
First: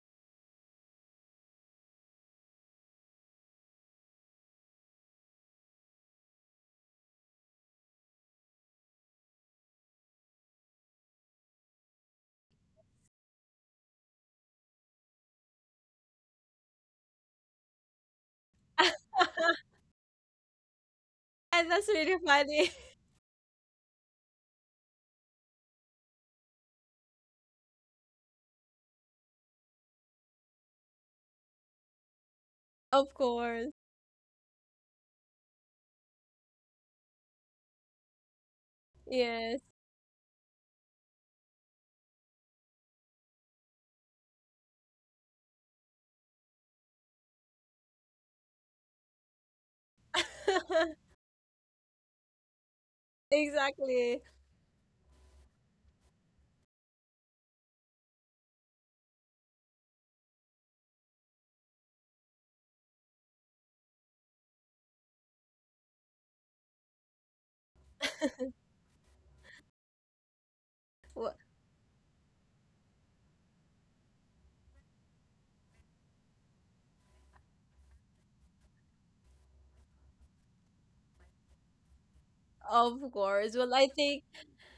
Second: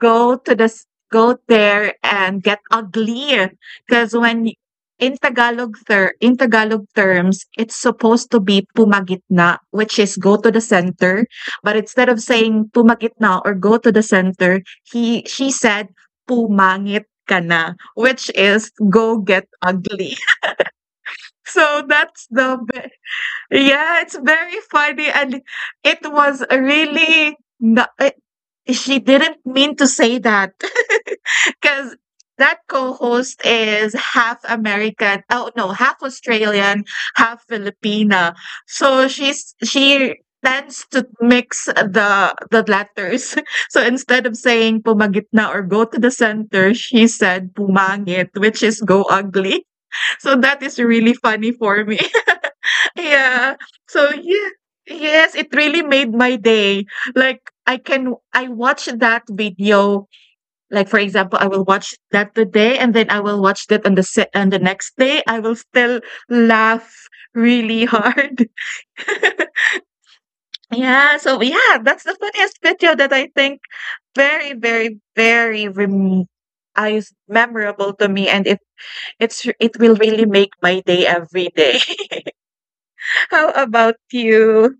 S2: Go to the s go there and get uglier. Because when y- in Tagalog ter in Tagalog terms, it's supposed to be "pumagitna," which is go to the center, but instead of saying "pumagitna" or "go to the center," he she said, "Pumangit ka na," which is "go get ugly."
S1: And
S2: So
S1: that's really
S2: that's the
S1: funny.
S2: ve yeah, it's very funny. And it was a really na eh, she didn't mean to say that. Because that
S1: Of
S2: co-host
S1: course.
S2: is half American. Oh, no, half Australian, half Filipina. So she's
S1: Yes.
S2: she tends to mix the the letters. So instead of saying pumagitna or go to the center, she said pumangit, which is go ugly. So that is really funny for me. Yeah. So
S1: Exactly.
S2: yeah. Yes, it really made my day. Like, I can I watched that video, like, for example, I will watch that today, and then I will watch that on the se- on the next day. I will still laugh really hard. Yeah.
S1: Well,
S2: So yeah, that's the funniest video that I think, very, very, very rem- is memorable to me, and it it's it will really make my day every day.
S1: of
S2: How
S1: course. Well, I
S2: about
S1: think,
S2: you?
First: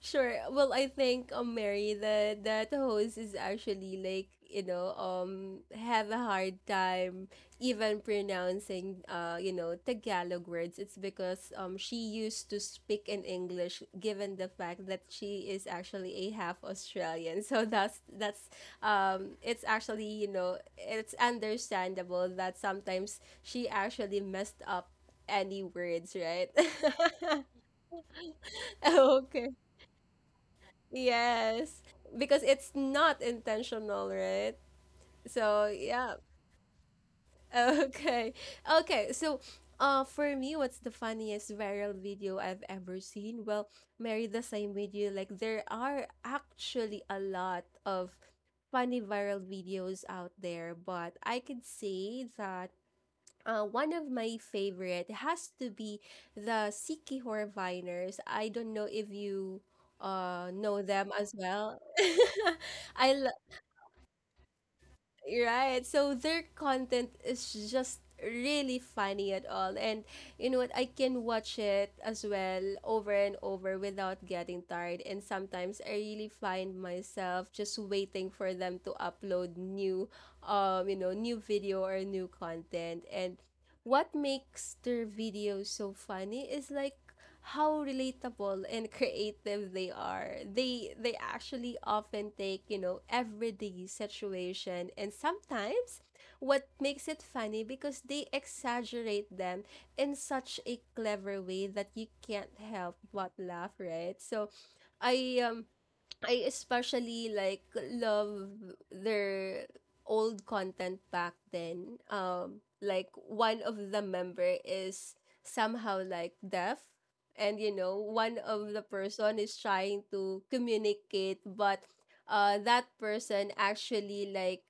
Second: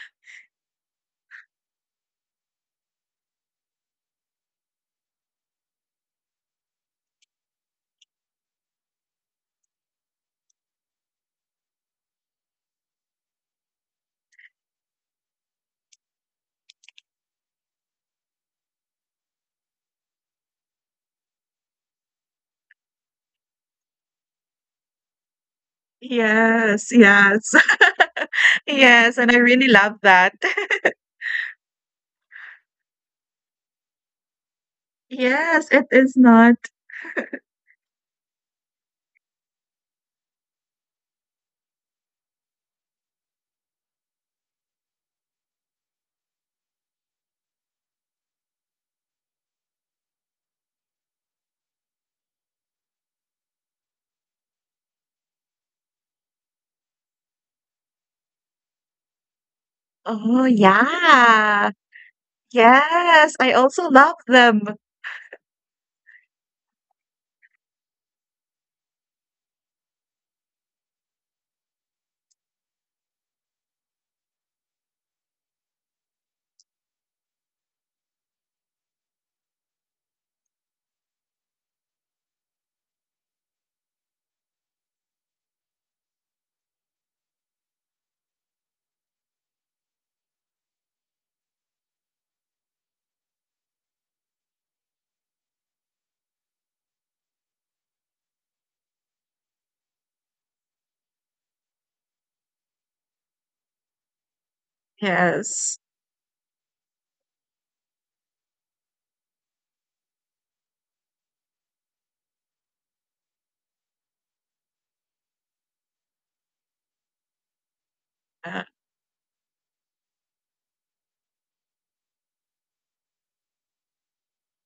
S1: sure. Well, I think, um Mary, the that host is actually, like, you know um have a hard time even pronouncing uh you know Tagalog words. It's because um she used to speak in English given the fact that she is actually a half Australian. So that's that's um it's actually, you know it's understandable that sometimes she actually messed up any words, right?
S2: Yes, yes. Yes, and I
S1: Okay.
S2: really love that.
S1: Yes. Because it's not intentional, right? So,
S2: Yes, it is
S1: yeah.
S2: not.
S1: Okay. Okay. So, uh, for me, what's the funniest viral video I've ever seen? Well, Mary, the same video. Like, there are actually a lot of funny viral videos out there, but I could say that Uh, one of my favorite has to be the Sikihor Viners. I don't know if you
S2: Oh,
S1: uh know them as
S2: yeah.
S1: well. I
S2: Yes, I also love them.
S1: Right. So their content is just really funny at all. And you know what? I can watch it as well over and over without getting tired. And sometimes I really find myself just waiting for them to upload new um, you know, new video or new content. And what makes their videos so funny is like how relatable and creative they are. They they actually often take, you know, everyday situation, and sometimes what makes it funny because they exaggerate them in such a clever way that you can't help but laugh, right? So I um
S2: Yes.
S1: I especially like, love their old content back then. Um, like one of the member is somehow like deaf, and you know one of
S2: Uh,
S1: the person is trying to communicate, but uh, that person actually, like,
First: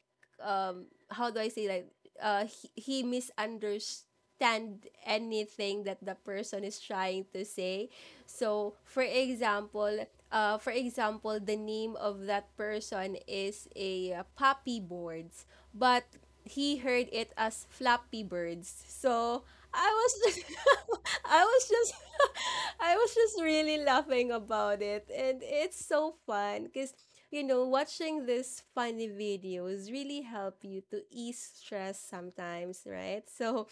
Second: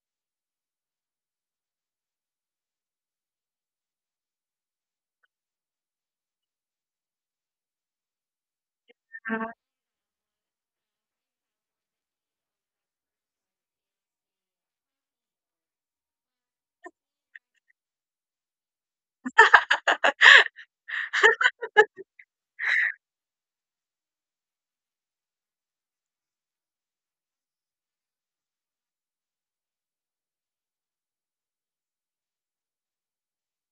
S1: um, how do I say, like, uh, he, he misunderstood understand anything that the person is trying to say. So, for example, uh, for example, the name of that person is a uh, poppy boards, but he heard it as flappy birds. So, I was just, I was just, I was just really laughing about it, and it's so fun because you know, watching these funny videos really help you to ease stress sometimes, right? So,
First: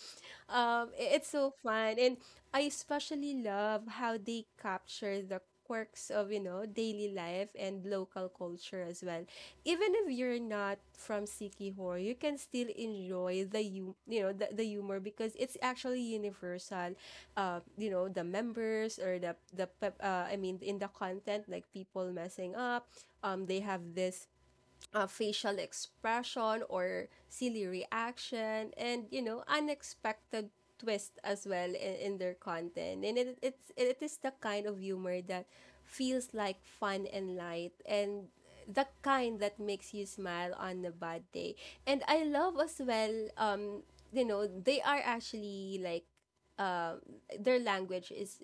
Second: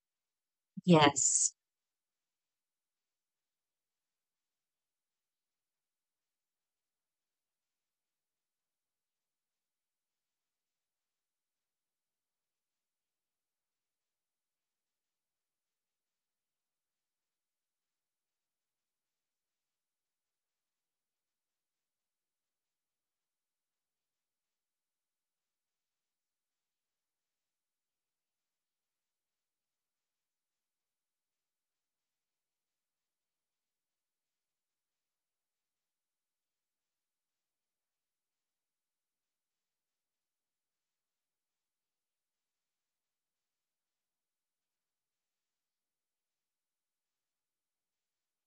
S1: um, i- it's so
S2: yes.
S1: fun. And I especially love how they capture the quirks of, you know daily life and local culture culture as well. Even if you're not from Sikihor, you can still enjoy the you you know the, the humor because it's actually universal. Uh, you know the members or the the pe- uh, I mean in the content, like people messing up. Um, they have this uh, facial expression or silly reaction, and, you know, unexpected twist as well in, in their content, and it, it's it is the kind of humor that feels like fun and light, and the kind that makes you smile on a bad day. And I love as well, um you know, they are actually, like, their language is,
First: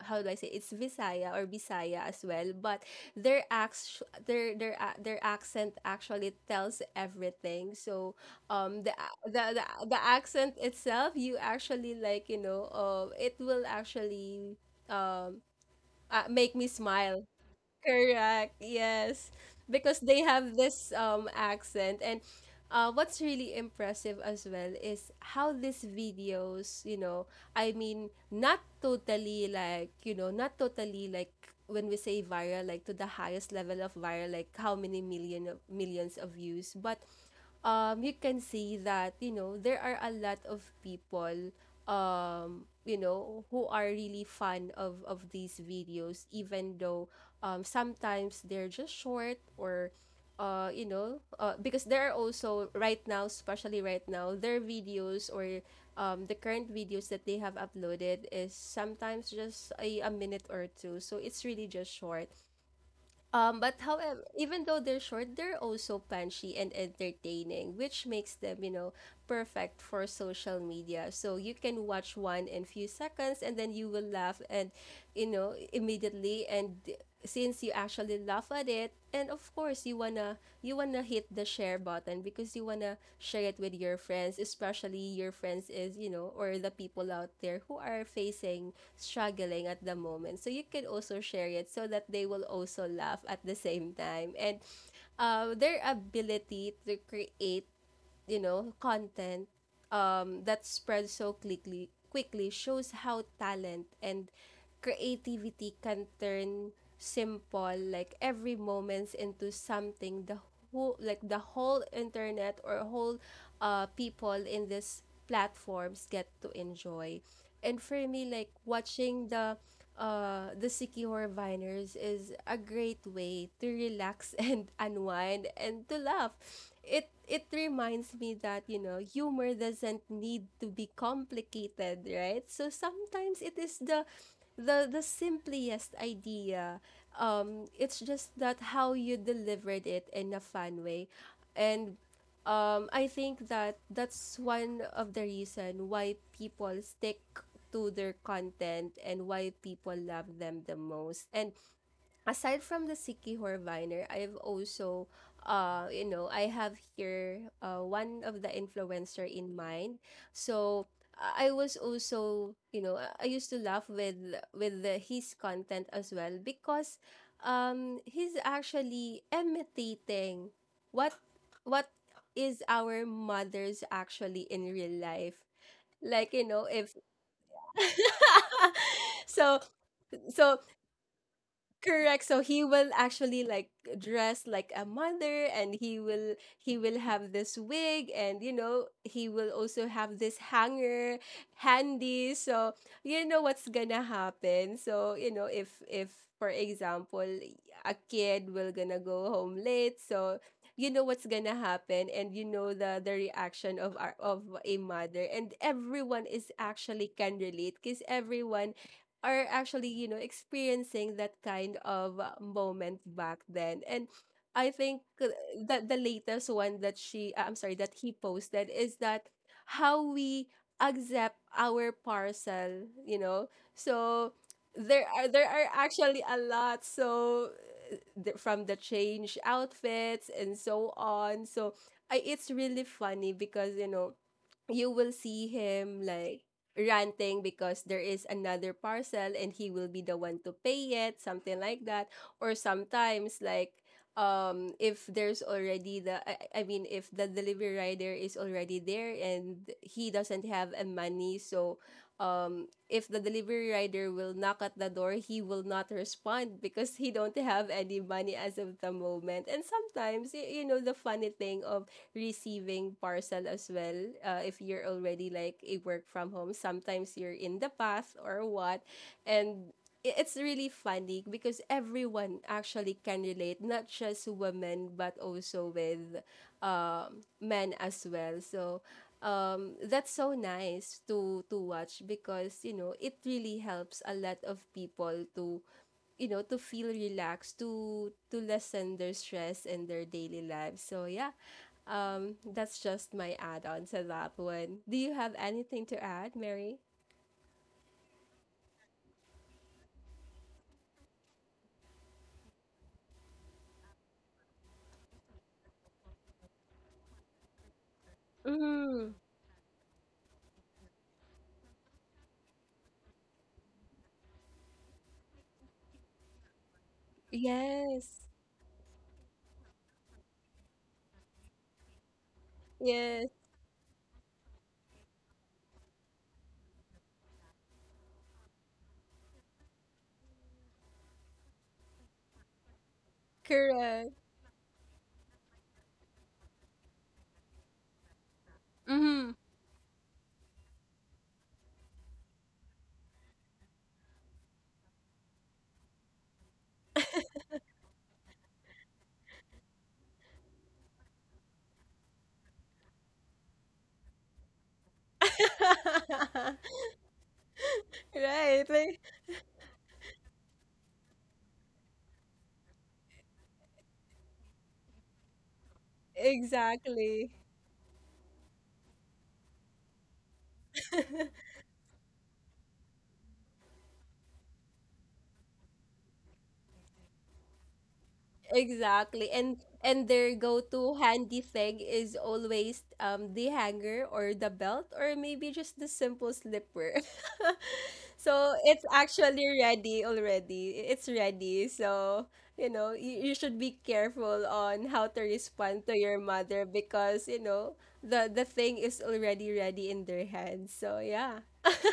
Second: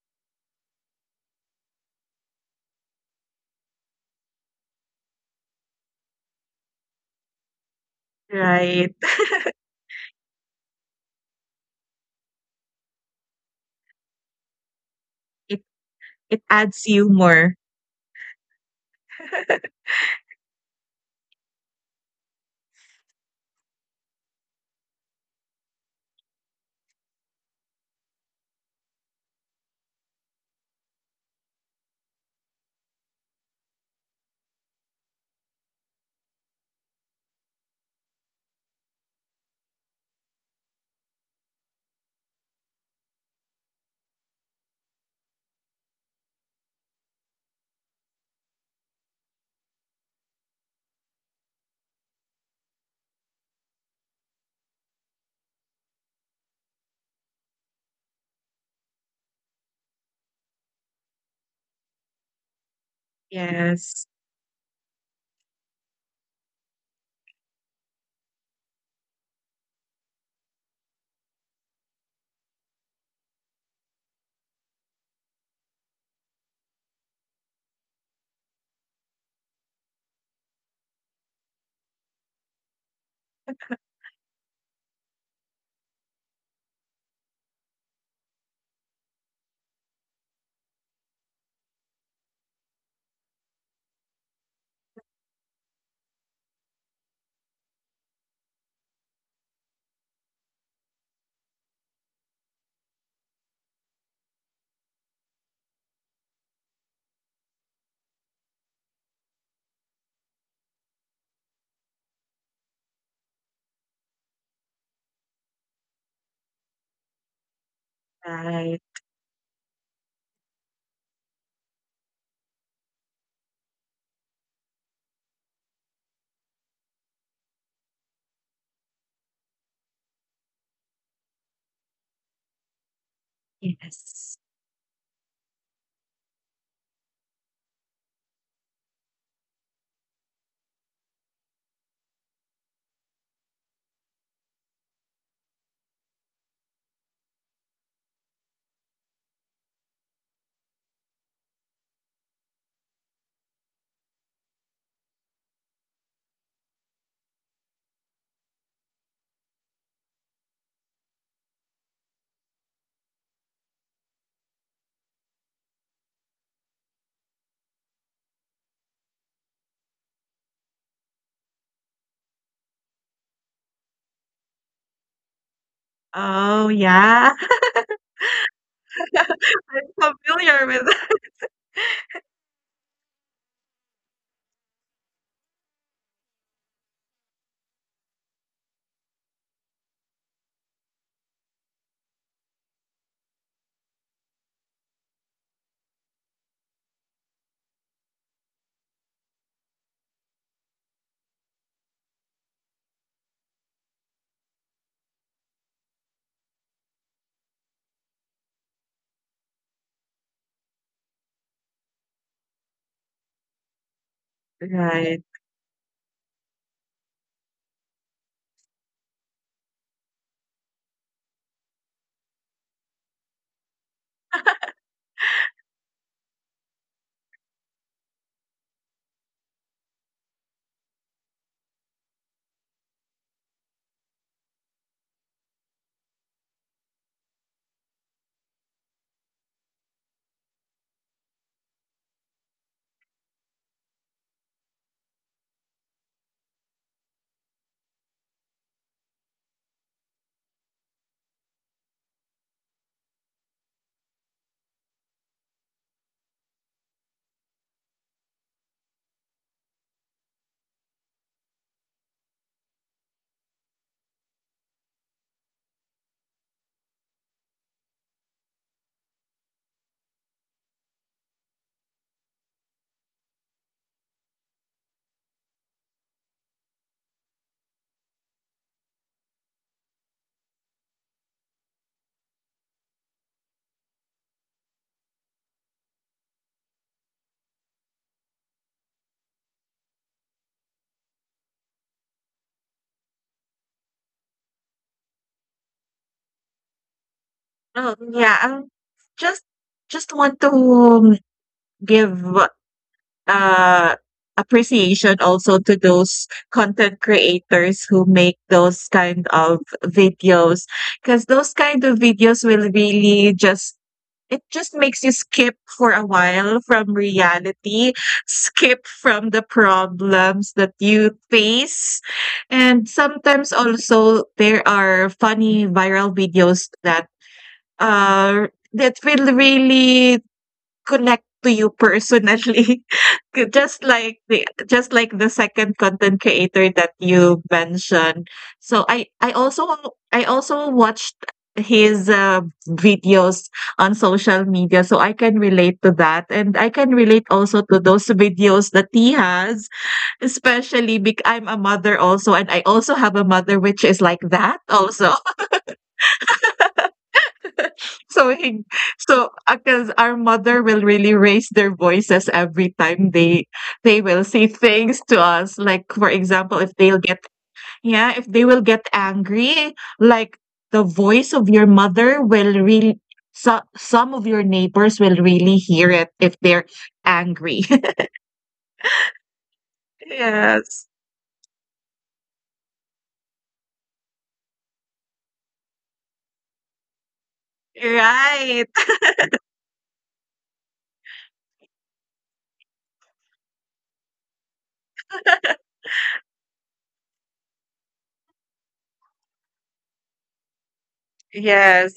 S1: how do I say, it's Visaya or Bisaya as well, but their acts their their a- their accent actually tells everything. So um the
S2: Right.
S1: a- the the, the accent itself, you actually, like, you know, um it will actually um
S2: It
S1: uh,
S2: it
S1: make me
S2: adds
S1: smile.
S2: humor.
S1: Correct. Yes. Because they have this um accent. And uh, what's really impressive as well is how these videos, you know, I mean, not totally like, you know, not totally like when we say viral, like to the highest level of viral, like how many million of, millions of views, but um, you can see that, you know, there are a lot of people, um, you know, who are really fan of, of these videos, even though um, sometimes they're just short, or, uh, you know, uh, because there are also right now, especially right now, their videos, or, um, the current videos that they have uploaded is sometimes just a, a minute or two. So it's really just short. Um, but
S2: Yes.
S1: however, even though they're short, they're also punchy and entertaining, which makes them, you know, perfect for social media. So you can watch one in few seconds and then you will laugh, and, you know, immediately. And since you actually laugh at it, it and of course you wanna you wanna hit the share button because you wanna share it with your friends, especially your friends, is you know or the people out there who are facing struggling at the moment, so you can also share it so that they will also laugh at the same time. And uh, their ability to create, you know, content um, that spreads so quickly quickly shows how talent and creativity can turn simple, like every moments, into something the whole, like the whole internet or whole, uh people in these platforms get to enjoy. And for me, like
S2: Right.
S1: watching the uh, the Sikihor Viners is a great way to relax and unwind and to laugh. It it reminds me that, you know, humor doesn't need to be complicated, right? So sometimes it is the
S2: Yes.
S1: the the simplest idea. Um, it's just that how you delivered it in a fun way, and um, I think that that's one of the reason why people stick to their content and why people love them the most. And aside from the Sikihor Viner, I've also, uh, you know, I have here, uh, one of the influencer in mind. So I I was also, you know, I I used to laugh with with the, his content as well because um, he's actually imitating what what is our mothers actually in real life. Like, you know,
S2: Oh,
S1: if
S2: yeah.
S1: so
S2: I'm
S1: so
S2: familiar with that.
S1: correct. So he will actually, like, dress like a mother, and he will, he will have this wig, and you know he will also have this hanger handy. So you know what's gonna happen. So you know if, if for example, a kid will gonna go home late, so you know what's gonna happen and you know the the reaction of our of a mother, and everyone is actually can relate because everyone are actually, you know, experiencing that kind of uh, moment back then. And I think,
S2: Right.
S1: uh, that the latest one that she, uh, I'm sorry, that he posted is that how we accept our parcel, you know. So there are, there are actually a lot. So uh, the, from the change outfits and so on. So I, it's really funny because you know you will see him like ranting because there is another parcel and he will be the one to pay it, something like that, or sometimes like um if there's already the, I, I mean if the delivery rider is already there and he doesn't have a money, so um if the delivery rider will knock at the door he will not respond because he don't have any money as of the moment. And sometimes, y- you know the funny thing of receiving parcel as well, uh, if you're already like a work from home, sometimes you're in the path or what. And i- it's really funny because everyone actually can relate, not just women but also with um, men as well. So um, that's so nice to to watch because you know it really helps a lot of people to, you know, to feel relaxed, to to lessen their stress in their daily lives. So yeah, um, that's just my add-on to that one. Do you have anything to add, Mary?
S2: Oh, yeah. Um just just want to, um, give, uh, appreciation also to those content creators who make those
S1: Mm,
S2: kind of videos, because those kind of videos will really just it just makes you skip for a while from reality,
S1: yes.
S2: skip from the problems that you face. And
S1: Yes,
S2: sometimes also there are funny viral videos that, uh that will really connect to you personally. K- just
S1: correct.
S2: like the just like the second content creator that you mentioned. So i i
S1: Mm.
S2: also i also watched his, uh, videos on social media. So I can relate to that, and I can relate also to those videos that he has, especially because I'm a mother also, and I also have a mother which is like that also. So, hin
S1: Right. like-
S2: so, because our mother will really raise their voices every time they they will say things to us. Like, for example, if they'll get
S1: Exactly.
S2: yeah, if they will get angry, like, the voice of your mother will really so some of your neighbors will really hear it if they're angry.
S1: Exactly. And and their
S2: Yes.
S1: go-to handy thing is always um the hanger or the belt or maybe just the simple slipper. So
S2: Right.
S1: it's actually ready already. I- It's ready. So, you know, you, you should be careful on how to respond to your mother because, you know, the the thing is already ready in their hands. So, yeah.
S2: Yes.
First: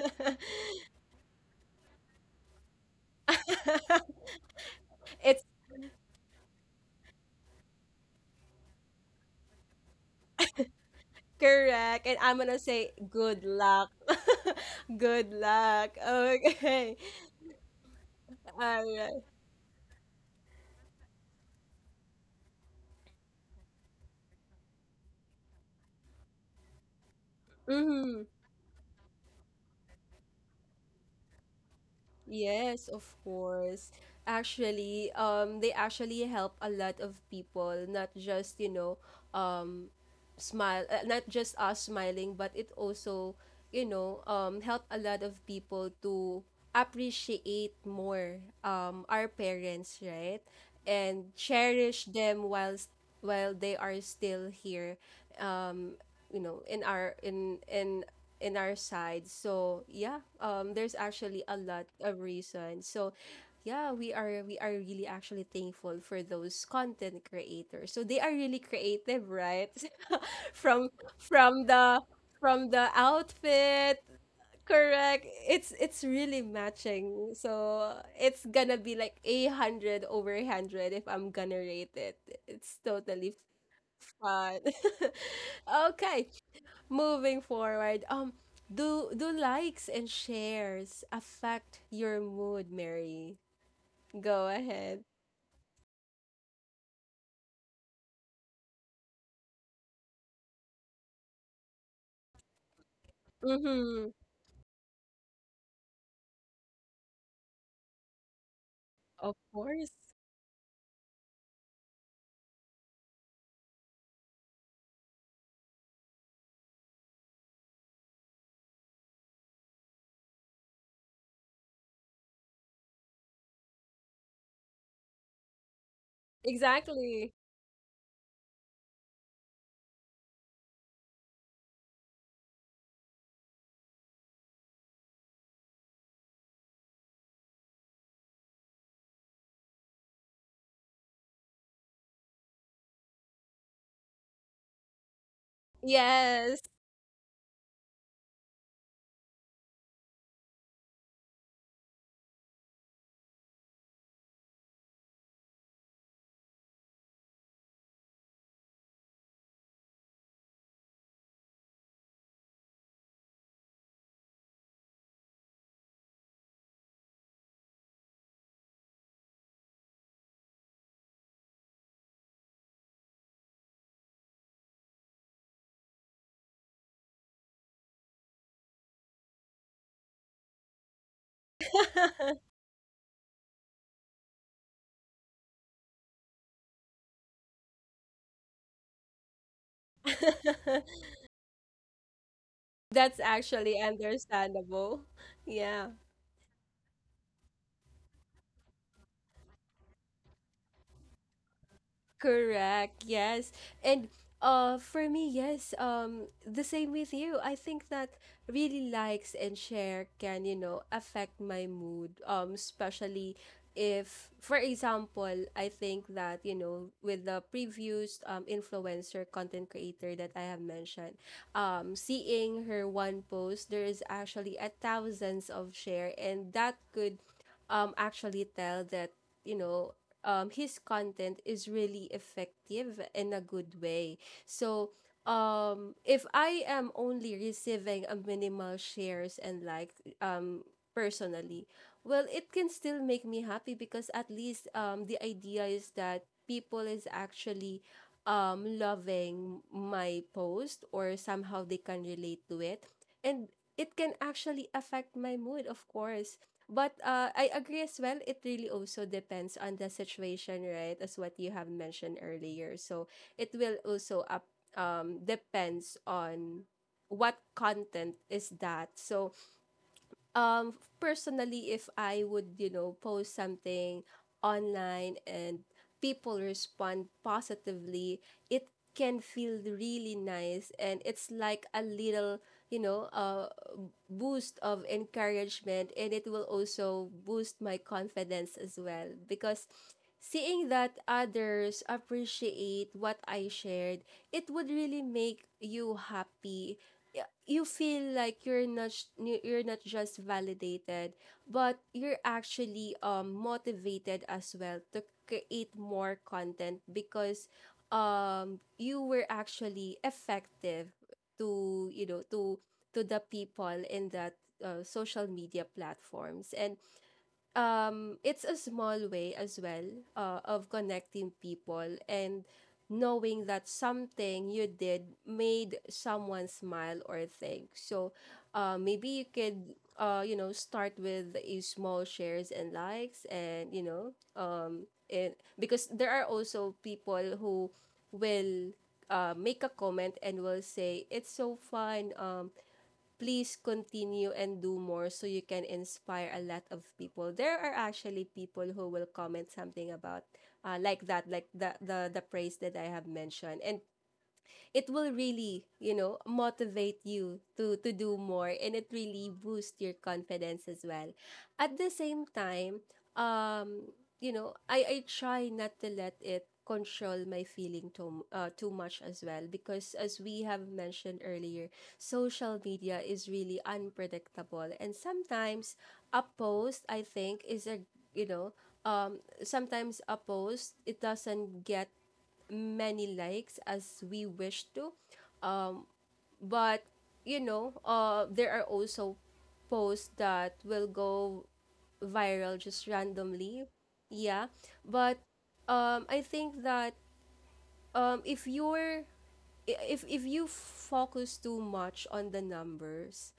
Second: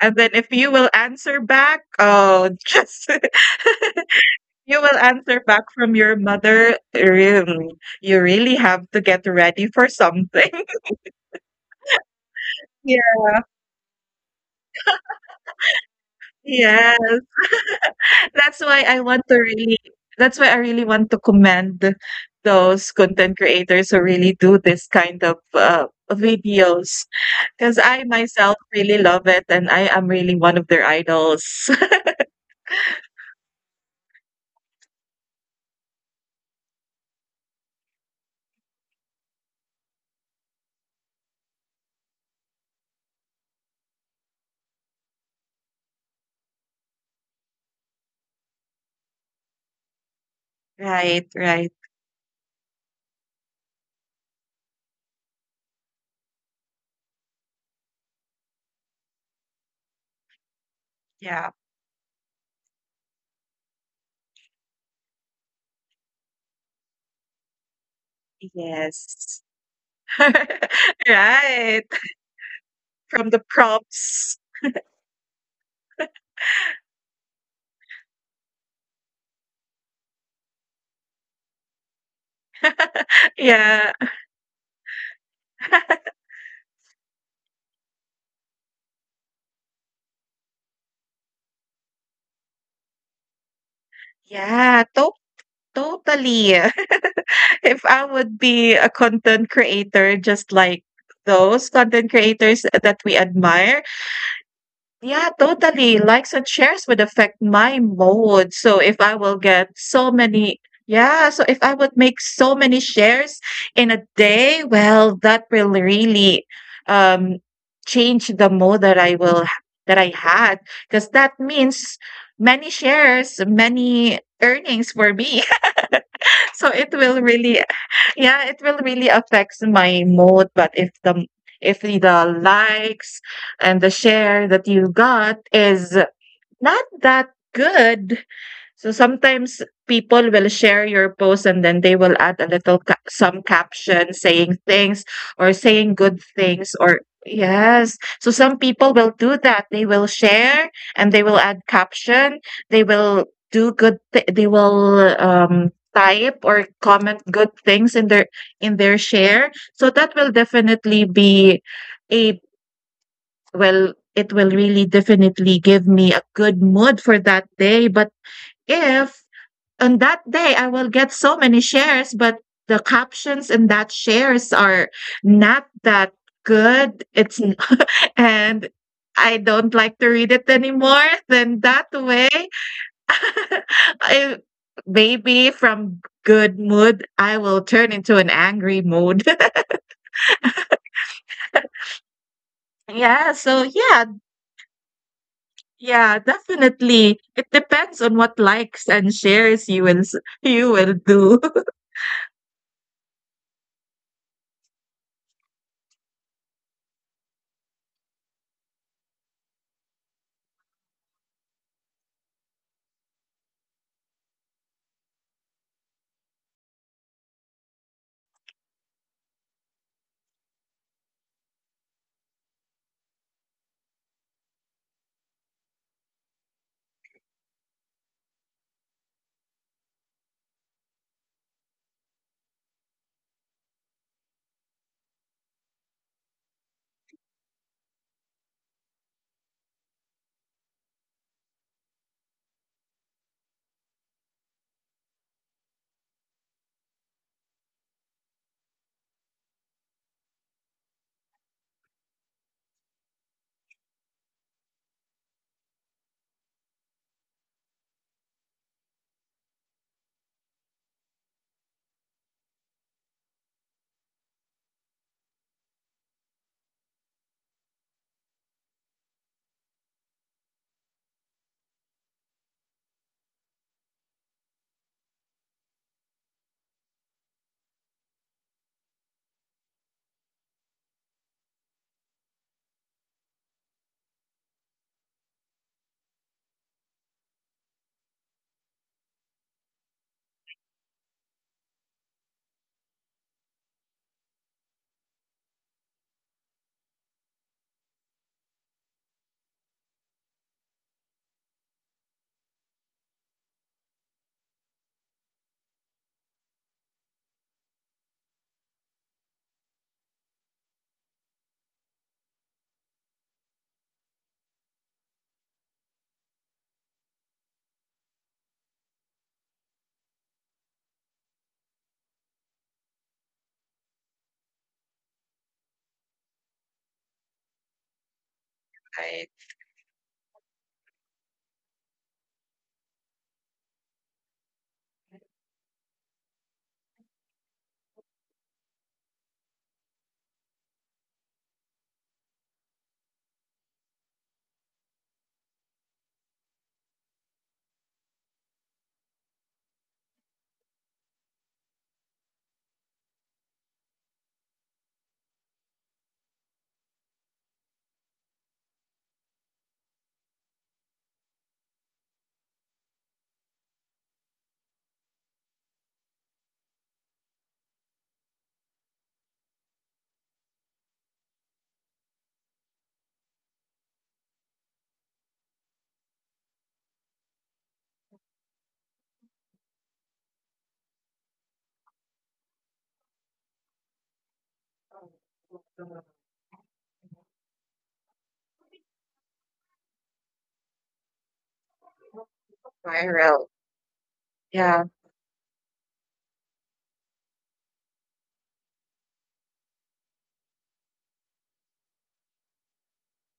S2: And then if you will answer back, oh, just you will answer
S1: It's
S2: back from your mother, really. You really have to get ready for something.
S1: correct. And I'm going to say
S2: Yeah.
S1: good luck. Good luck.
S2: Yeah,
S1: Okay.
S2: that's why
S1: All
S2: I want
S1: right.
S2: to really that's why I really want to commend those content creators who really do this kind of, uh, videos, because I
S1: Mm-hmm.
S2: myself really love it, and I am really one of their idols.
S1: Yes, of course. Actually, um, they actually help a lot of people, not just, you know, smile uh, not just us smiling, but it also, you know, um help a lot of people to appreciate more, um our parents, right?
S2: Right,
S1: And
S2: right.
S1: cherish them whilst while they are still here, you know, in our in in in our side. So yeah, um there's actually
S2: Yeah.
S1: a lot of reasons. So yeah, we are we are really actually thankful for those content creators. So they are really creative,
S2: Yes.
S1: right? From from
S2: Right.
S1: the from the
S2: From the
S1: outfit,
S2: props.
S1: correct. it's it's really matching, so it's gonna be like a hundred over one hundred if I'm gonna rate it. It's totally
S2: Yeah.
S1: fun. Okay, moving forward, um do do likes and shares affect your mood, Mary? Go
S2: Yeah,
S1: ahead.
S2: totally. If I would be a content creator, just like those content creators that we admire,
S1: Mm-hmm.
S2: yeah, totally. Likes and shares would affect my mood. So if I will
S1: Of
S2: get
S1: course.
S2: so many, yeah, so if I would make so many shares in a day, well, that will really, um change the mood that I will that I had, because that means many shares, many earnings for me. So it will
S1: Exactly.
S2: really yeah, it will really affects my mood. But if the if the likes and the share that you got is not that good. So sometimes people will share your post, and then they will add a little ca- some caption, saying things, or saying good
S1: Yes.
S2: things. Or yes. So some people will do that. They will share, and they will add caption. They will do good th- they will um type or comment good things in their in their share. So that will definitely be a well, it will really definitely give me a good mood for that day. But if on that day I will get so many shares, but the captions in that shares are not that good. It's n- and I don't like to read it anymore. Then that way, I, maybe from good mood, I will turn into an angry mood.
S1: That's
S2: Yeah. So
S1: actually
S2: yeah,
S1: understandable. Yeah.
S2: yeah, definitely. It depends on what likes and shares you will s- you will do.
S1: Correct. Yes. And uh for me, yes, um the same with you. I think that really likes and share can, you know, affect my mood. Um especially if for example, I think that, you know, with the previous um influencer content creator that I have mentioned, um seeing her one post, there is actually a thousands of share and that could um actually tell that you know um, his content is really effective in a good way. So, um, if I am only receiving a minimal shares and like um, personally, well, it can still make me happy because at least um, the idea is that people is actually um, loving my post or somehow they can relate to it. And it can actually affect my mood, of course. But uh, I agree as well. It really also depends on the situation, right? As what you have mentioned earlier. So it will also up um depends on what content is that. So um personally if I would you know post something online and people respond positively it can feel really nice and it's like a little you know uh, boost of encouragement and it will also boost my confidence as well because seeing that others appreciate what I shared it would really make you happy y- you feel like you're not sh- n- you're not just validated but you're actually um motivated as well to create more content because um you were actually effective to you know to to the people in that uh, social media platforms and um, it's a small way as well uh, of connecting people and knowing that something you did made someone smile or think. So uh, maybe you could, uh, you know, start with a small shares and likes and, you know, um, it, because there are also people who will uh, make a comment and will say, it's so fun. Um, please continue and do more so you can inspire a lot of people. There are actually people who will comment something about uh, like that, like the, the the praise that I have mentioned, and it will really, you know, motivate you to to do more and it really boosts your confidence as well. At the same time, um, you know, I I try not to let it control my feeling too uh, too much as well because as we have mentioned earlier, social media is really unpredictable and sometimes a post I think is a you know um sometimes a post it doesn't get many likes as we wish to. Um, but you know, uh, there are also posts that will go viral just
S2: Viral.
S1: randomly. Yeah,
S2: Yeah,
S1: but um, I think that um if you're if if you focus too much on the numbers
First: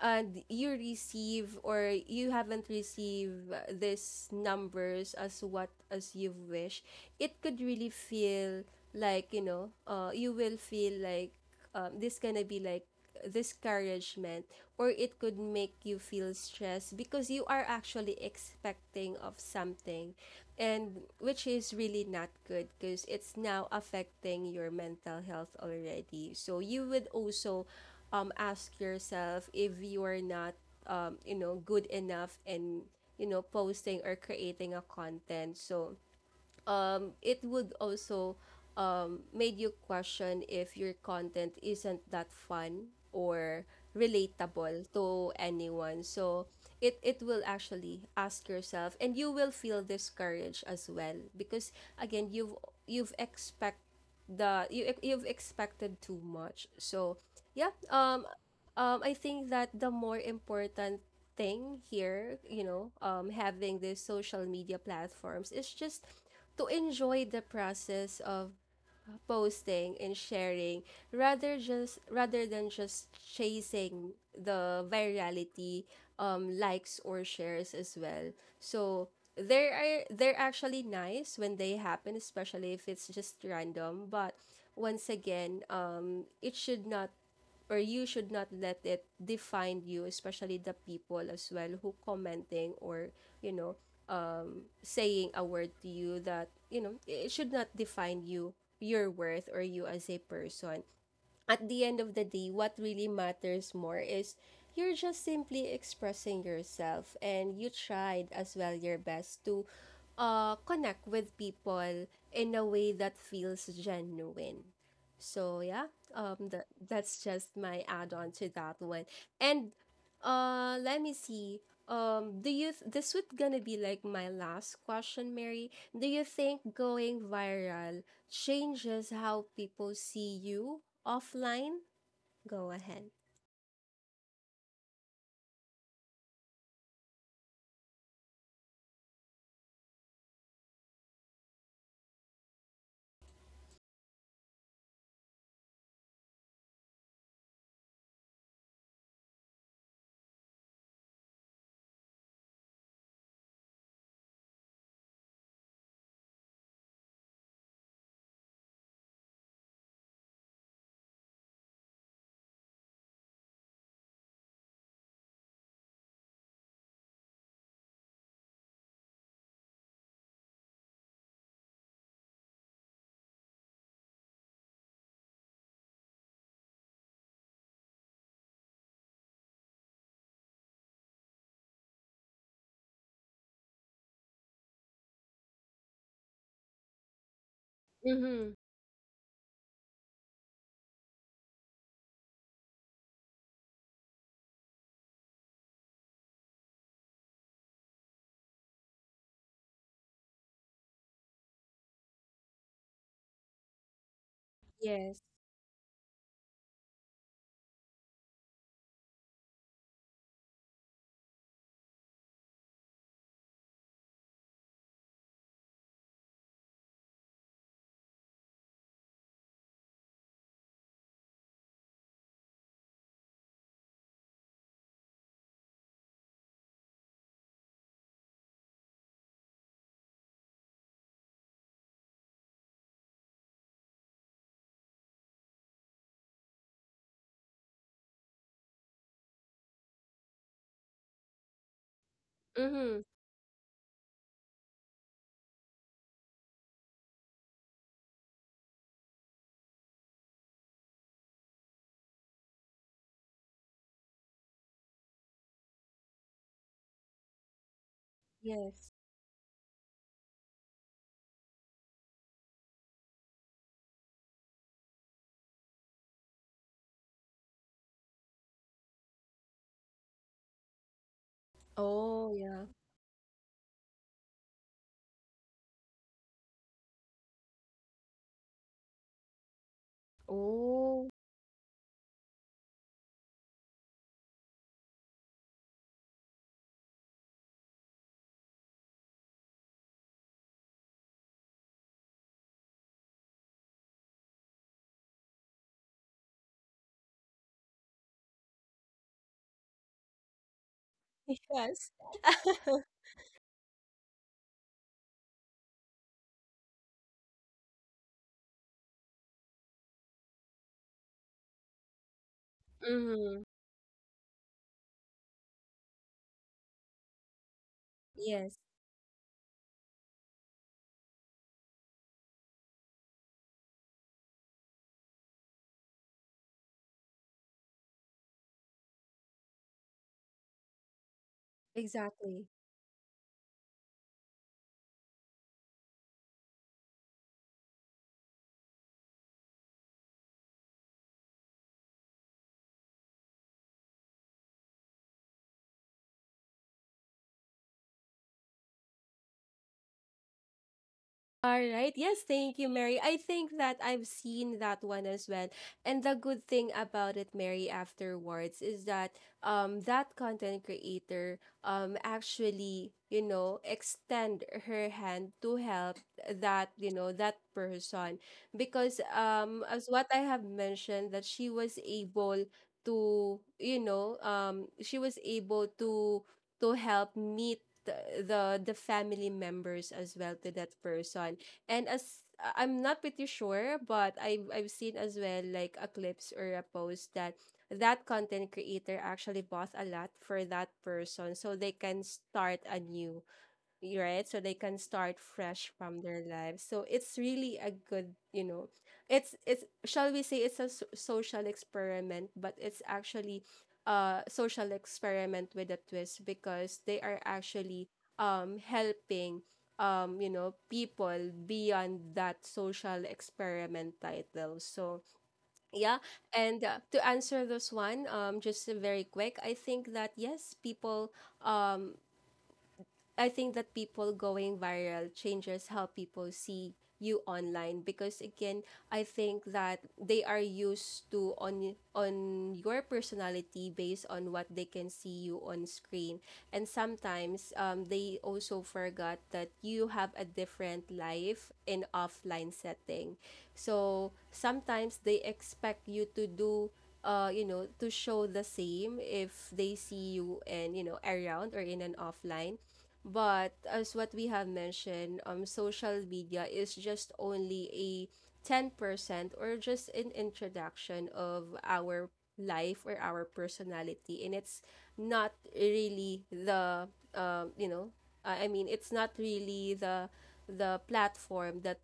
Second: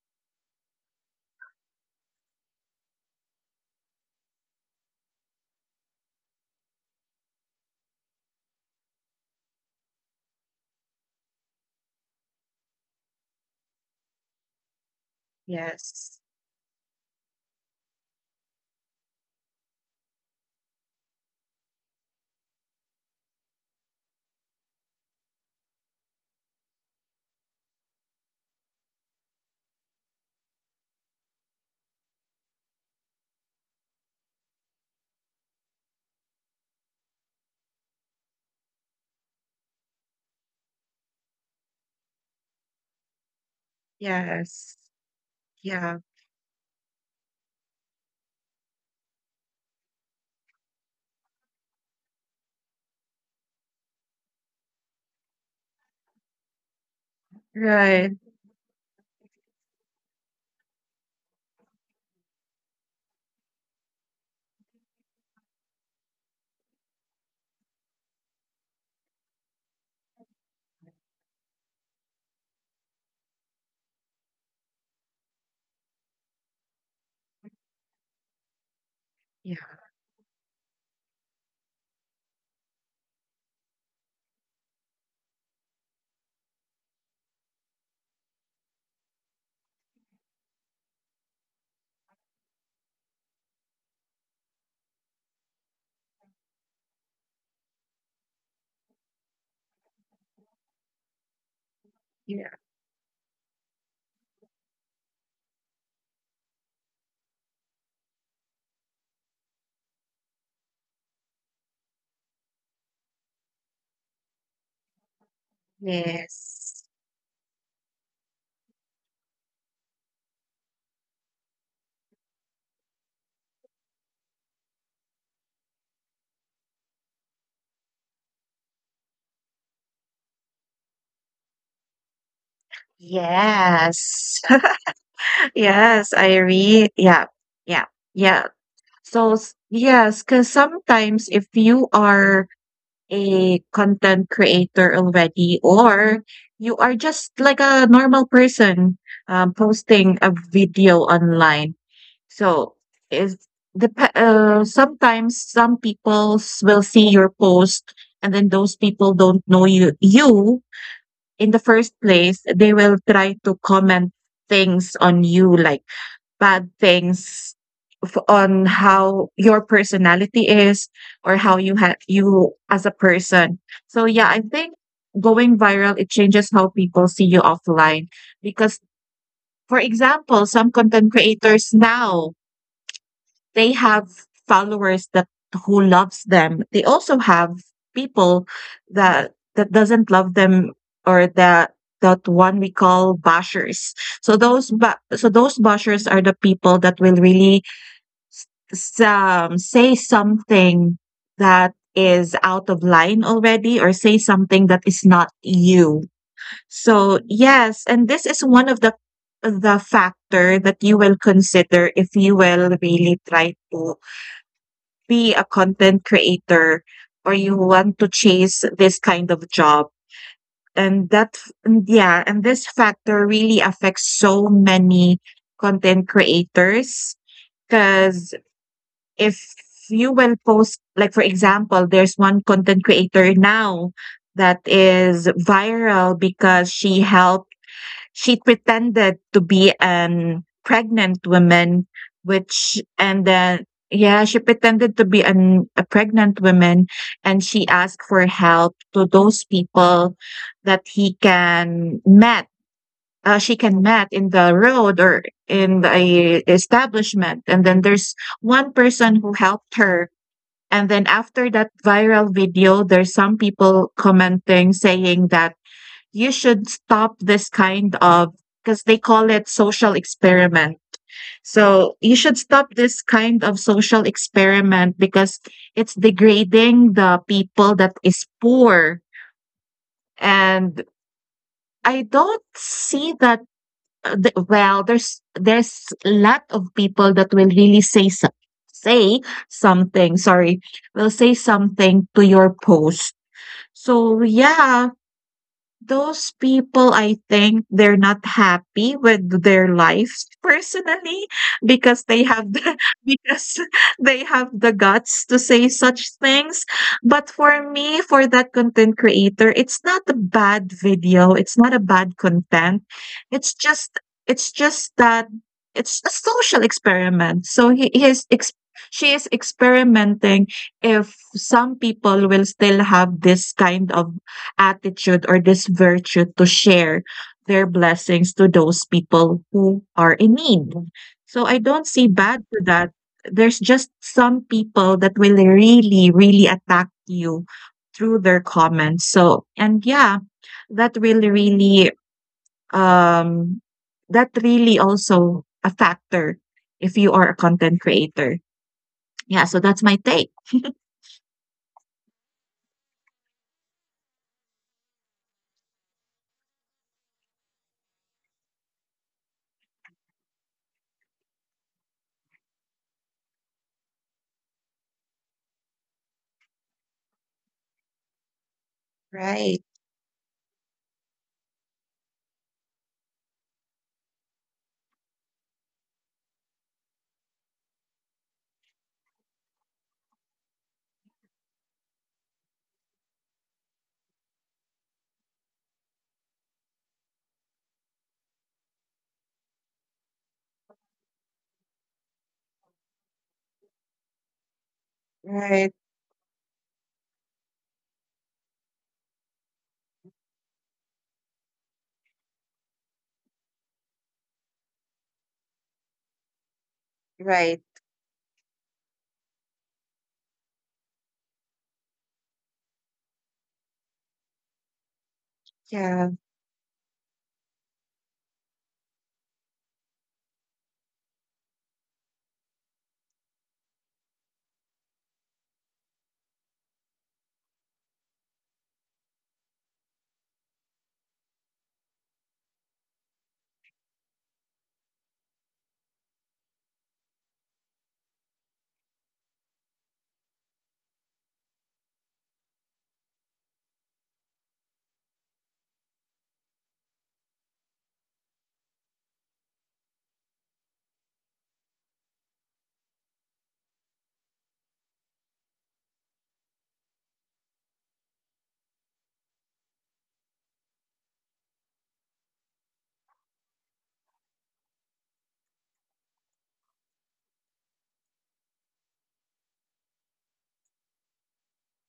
S1: and you receive or you haven't received uh, these numbers as what as you wish it could really feel like you know uh you will feel like um, this gonna be like discouragement or it could make you
S2: yes.
S1: feel stressed because you are actually expecting of something and which is really not good because it's now affecting your mental health already so you would also um ask yourself if you are not um you know good enough in you know posting or creating a content so um, it would also um, made you question if your content isn't that fun or
S2: Yes.
S1: relatable to
S2: Yeah,
S1: anyone. So it, it will actually ask yourself and you will feel discouraged as well because again you've you've expect the you you've expected too much. So yeah,
S2: right.
S1: um um, I think that the more important thing here, you know, um, having these social media platforms is just to enjoy the process of posting and sharing rather just rather than just chasing the virality um likes or shares as well so
S2: Yeah,
S1: there are they're actually nice when they happen especially if it's just random but once again um it should not or you should not let it define you especially the people as well who commenting or you know saying a word to you that you know it should not define you your worth or you as a person at the end of the
S2: yeah.
S1: day, what really matters more is you're just simply expressing yourself and you tried as well your best to uh, connect with people in a way that feels genuine. So yeah, um, that
S2: Yes.
S1: that's just my add-on to that one. And uh, let me see. Um, do you th- this would gonna be like my last question, Mary? Do you think going viral changes how people see you offline? Go ahead.
S2: Yes. Yes, I read. Yeah. Yeah. Yeah. So, s- yes, because sometimes if you are a content creator already, or you are just like a normal person, um, posting a video online, So is the uh, sometimes some people s- will see your post, and then those people don't know you you in the first place. They will try to comment things on you, like bad things, f- on how your personality is, or how you have you as a person. So yeah, I think going viral, it changes how people see you offline, because for example, some content creators now, they have followers that who loves them. They also have people
S1: Mm-hmm.
S2: that that doesn't love them, or that that one we call bashers. so those ba- so those bashers are the people that will really, um, say something that is out of line already, or say something that is
S1: Yes.
S2: not you. So yes, and this is one of the the factor that you will consider if you will really try to be a content creator, or you want to chase this kind of job. and that and yeah, and this factor really affects so many content creators, because if you will post, like for example, there's one content creator now that is viral because she helped she pretended to be an pregnant woman, which
S1: Mm-hmm.
S2: and then yeah, she pretended to be an a pregnant woman, and she asked for help to those people that he can met. Uh, she can met in the road or in a establishment, and then there's one
S1: Yes.
S2: person who helped her. And then after that viral video, there's some people commenting saying that you should stop this kind of, because they call it social experiment. So you
S1: Oh,
S2: should
S1: yeah.
S2: stop this kind of social experiment, because it's degrading the people that is poor. And
S1: Oh.
S2: I don't see that, uh, the, well, there's there's a lot of people that will really say so, say something sorry will say something to your post. So yeah, those people, I think they're not happy with their lives personally,
S1: Yes.
S2: because they have the because they have the guts to say such things. But for me, for that content creator, it's not a bad video, it's not a bad content.
S1: Mm-hmm.
S2: It's just it's just that it's a social experiment. So he, he is ex-
S1: Yes,
S2: she is experimenting if some people will still have this kind of attitude, or this virtue, to share their blessings to those people who are in need. So I don't see bad
S1: exactly.
S2: to that. There's just some people that will really, really attack you through their comments. So, and yeah, that will really, um, that really also a factor if you are a content creator. Yeah, so that's my take.
S1: All right. Yes, thank you, Mary. I think that I've seen that one as well. And the good thing about it, Mary, afterwards is that um that content creator um actually, you know, extend her hand to help that, you know, that person because
S2: Right,
S1: um as what I have mentioned that she was able to, you know, um she was able to to help meet the the, the family members as well to that person and as I'm not pretty sure but I have I've seen as well like a clips or a post that that content creator actually bought a lot for that person so they can start anew right? So they can start
S2: right,
S1: fresh from their lives. So it's really a good, you know, it's it's shall we say it's a s- social experiment, but it's actually a social experiment with a twist because they are
S2: right.
S1: actually um helping um you know people beyond that social experiment title. So yeah,
S2: Yeah.
S1: and uh, to answer this one, um, just very quick, I think that yes, people um I think that people going viral changes how people see you online because again I think that they are used to on on your personality based on what they can see you on screen and sometimes um, they also forgot that you have a different life in offline setting so sometimes they expect you to do uh, you know, to show the same if they see you and you know around or in an offline. But as what we have mentioned, um, social media is just only a ten percent or just an introduction of our life or our personality. And it's not really the, um, you know, I I mean, it's not really the the platform that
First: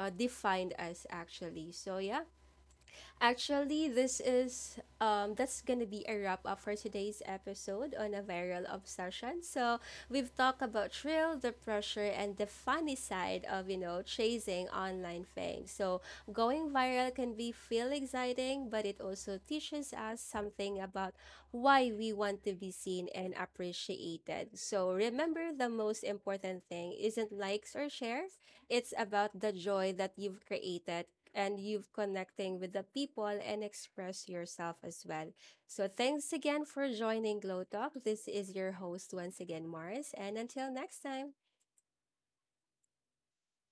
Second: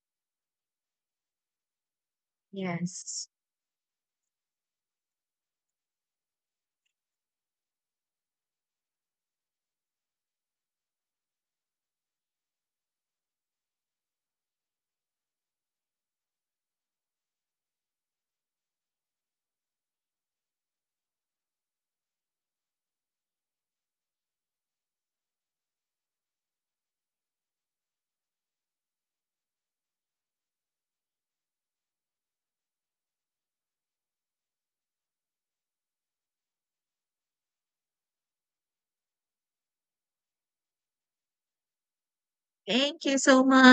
S1: uh, defined us actually. So yeah,
S2: Yes.
S1: actually, this is um that's gonna be a wrap up for today's episode on a viral obsession. So we've talked about thrill, the pressure, and the funny side of you know chasing online fame. So going viral can be feel exciting, but it also teaches us something about why we want to be seen and appreciated. So remember, the most important thing isn't likes or shares, it's about the joy that you've created and you've connecting with the people and express yourself as well. So thanks again for joining Glow Talk. This is your host once again, Mars. And until next time.
S2: Thank you so much.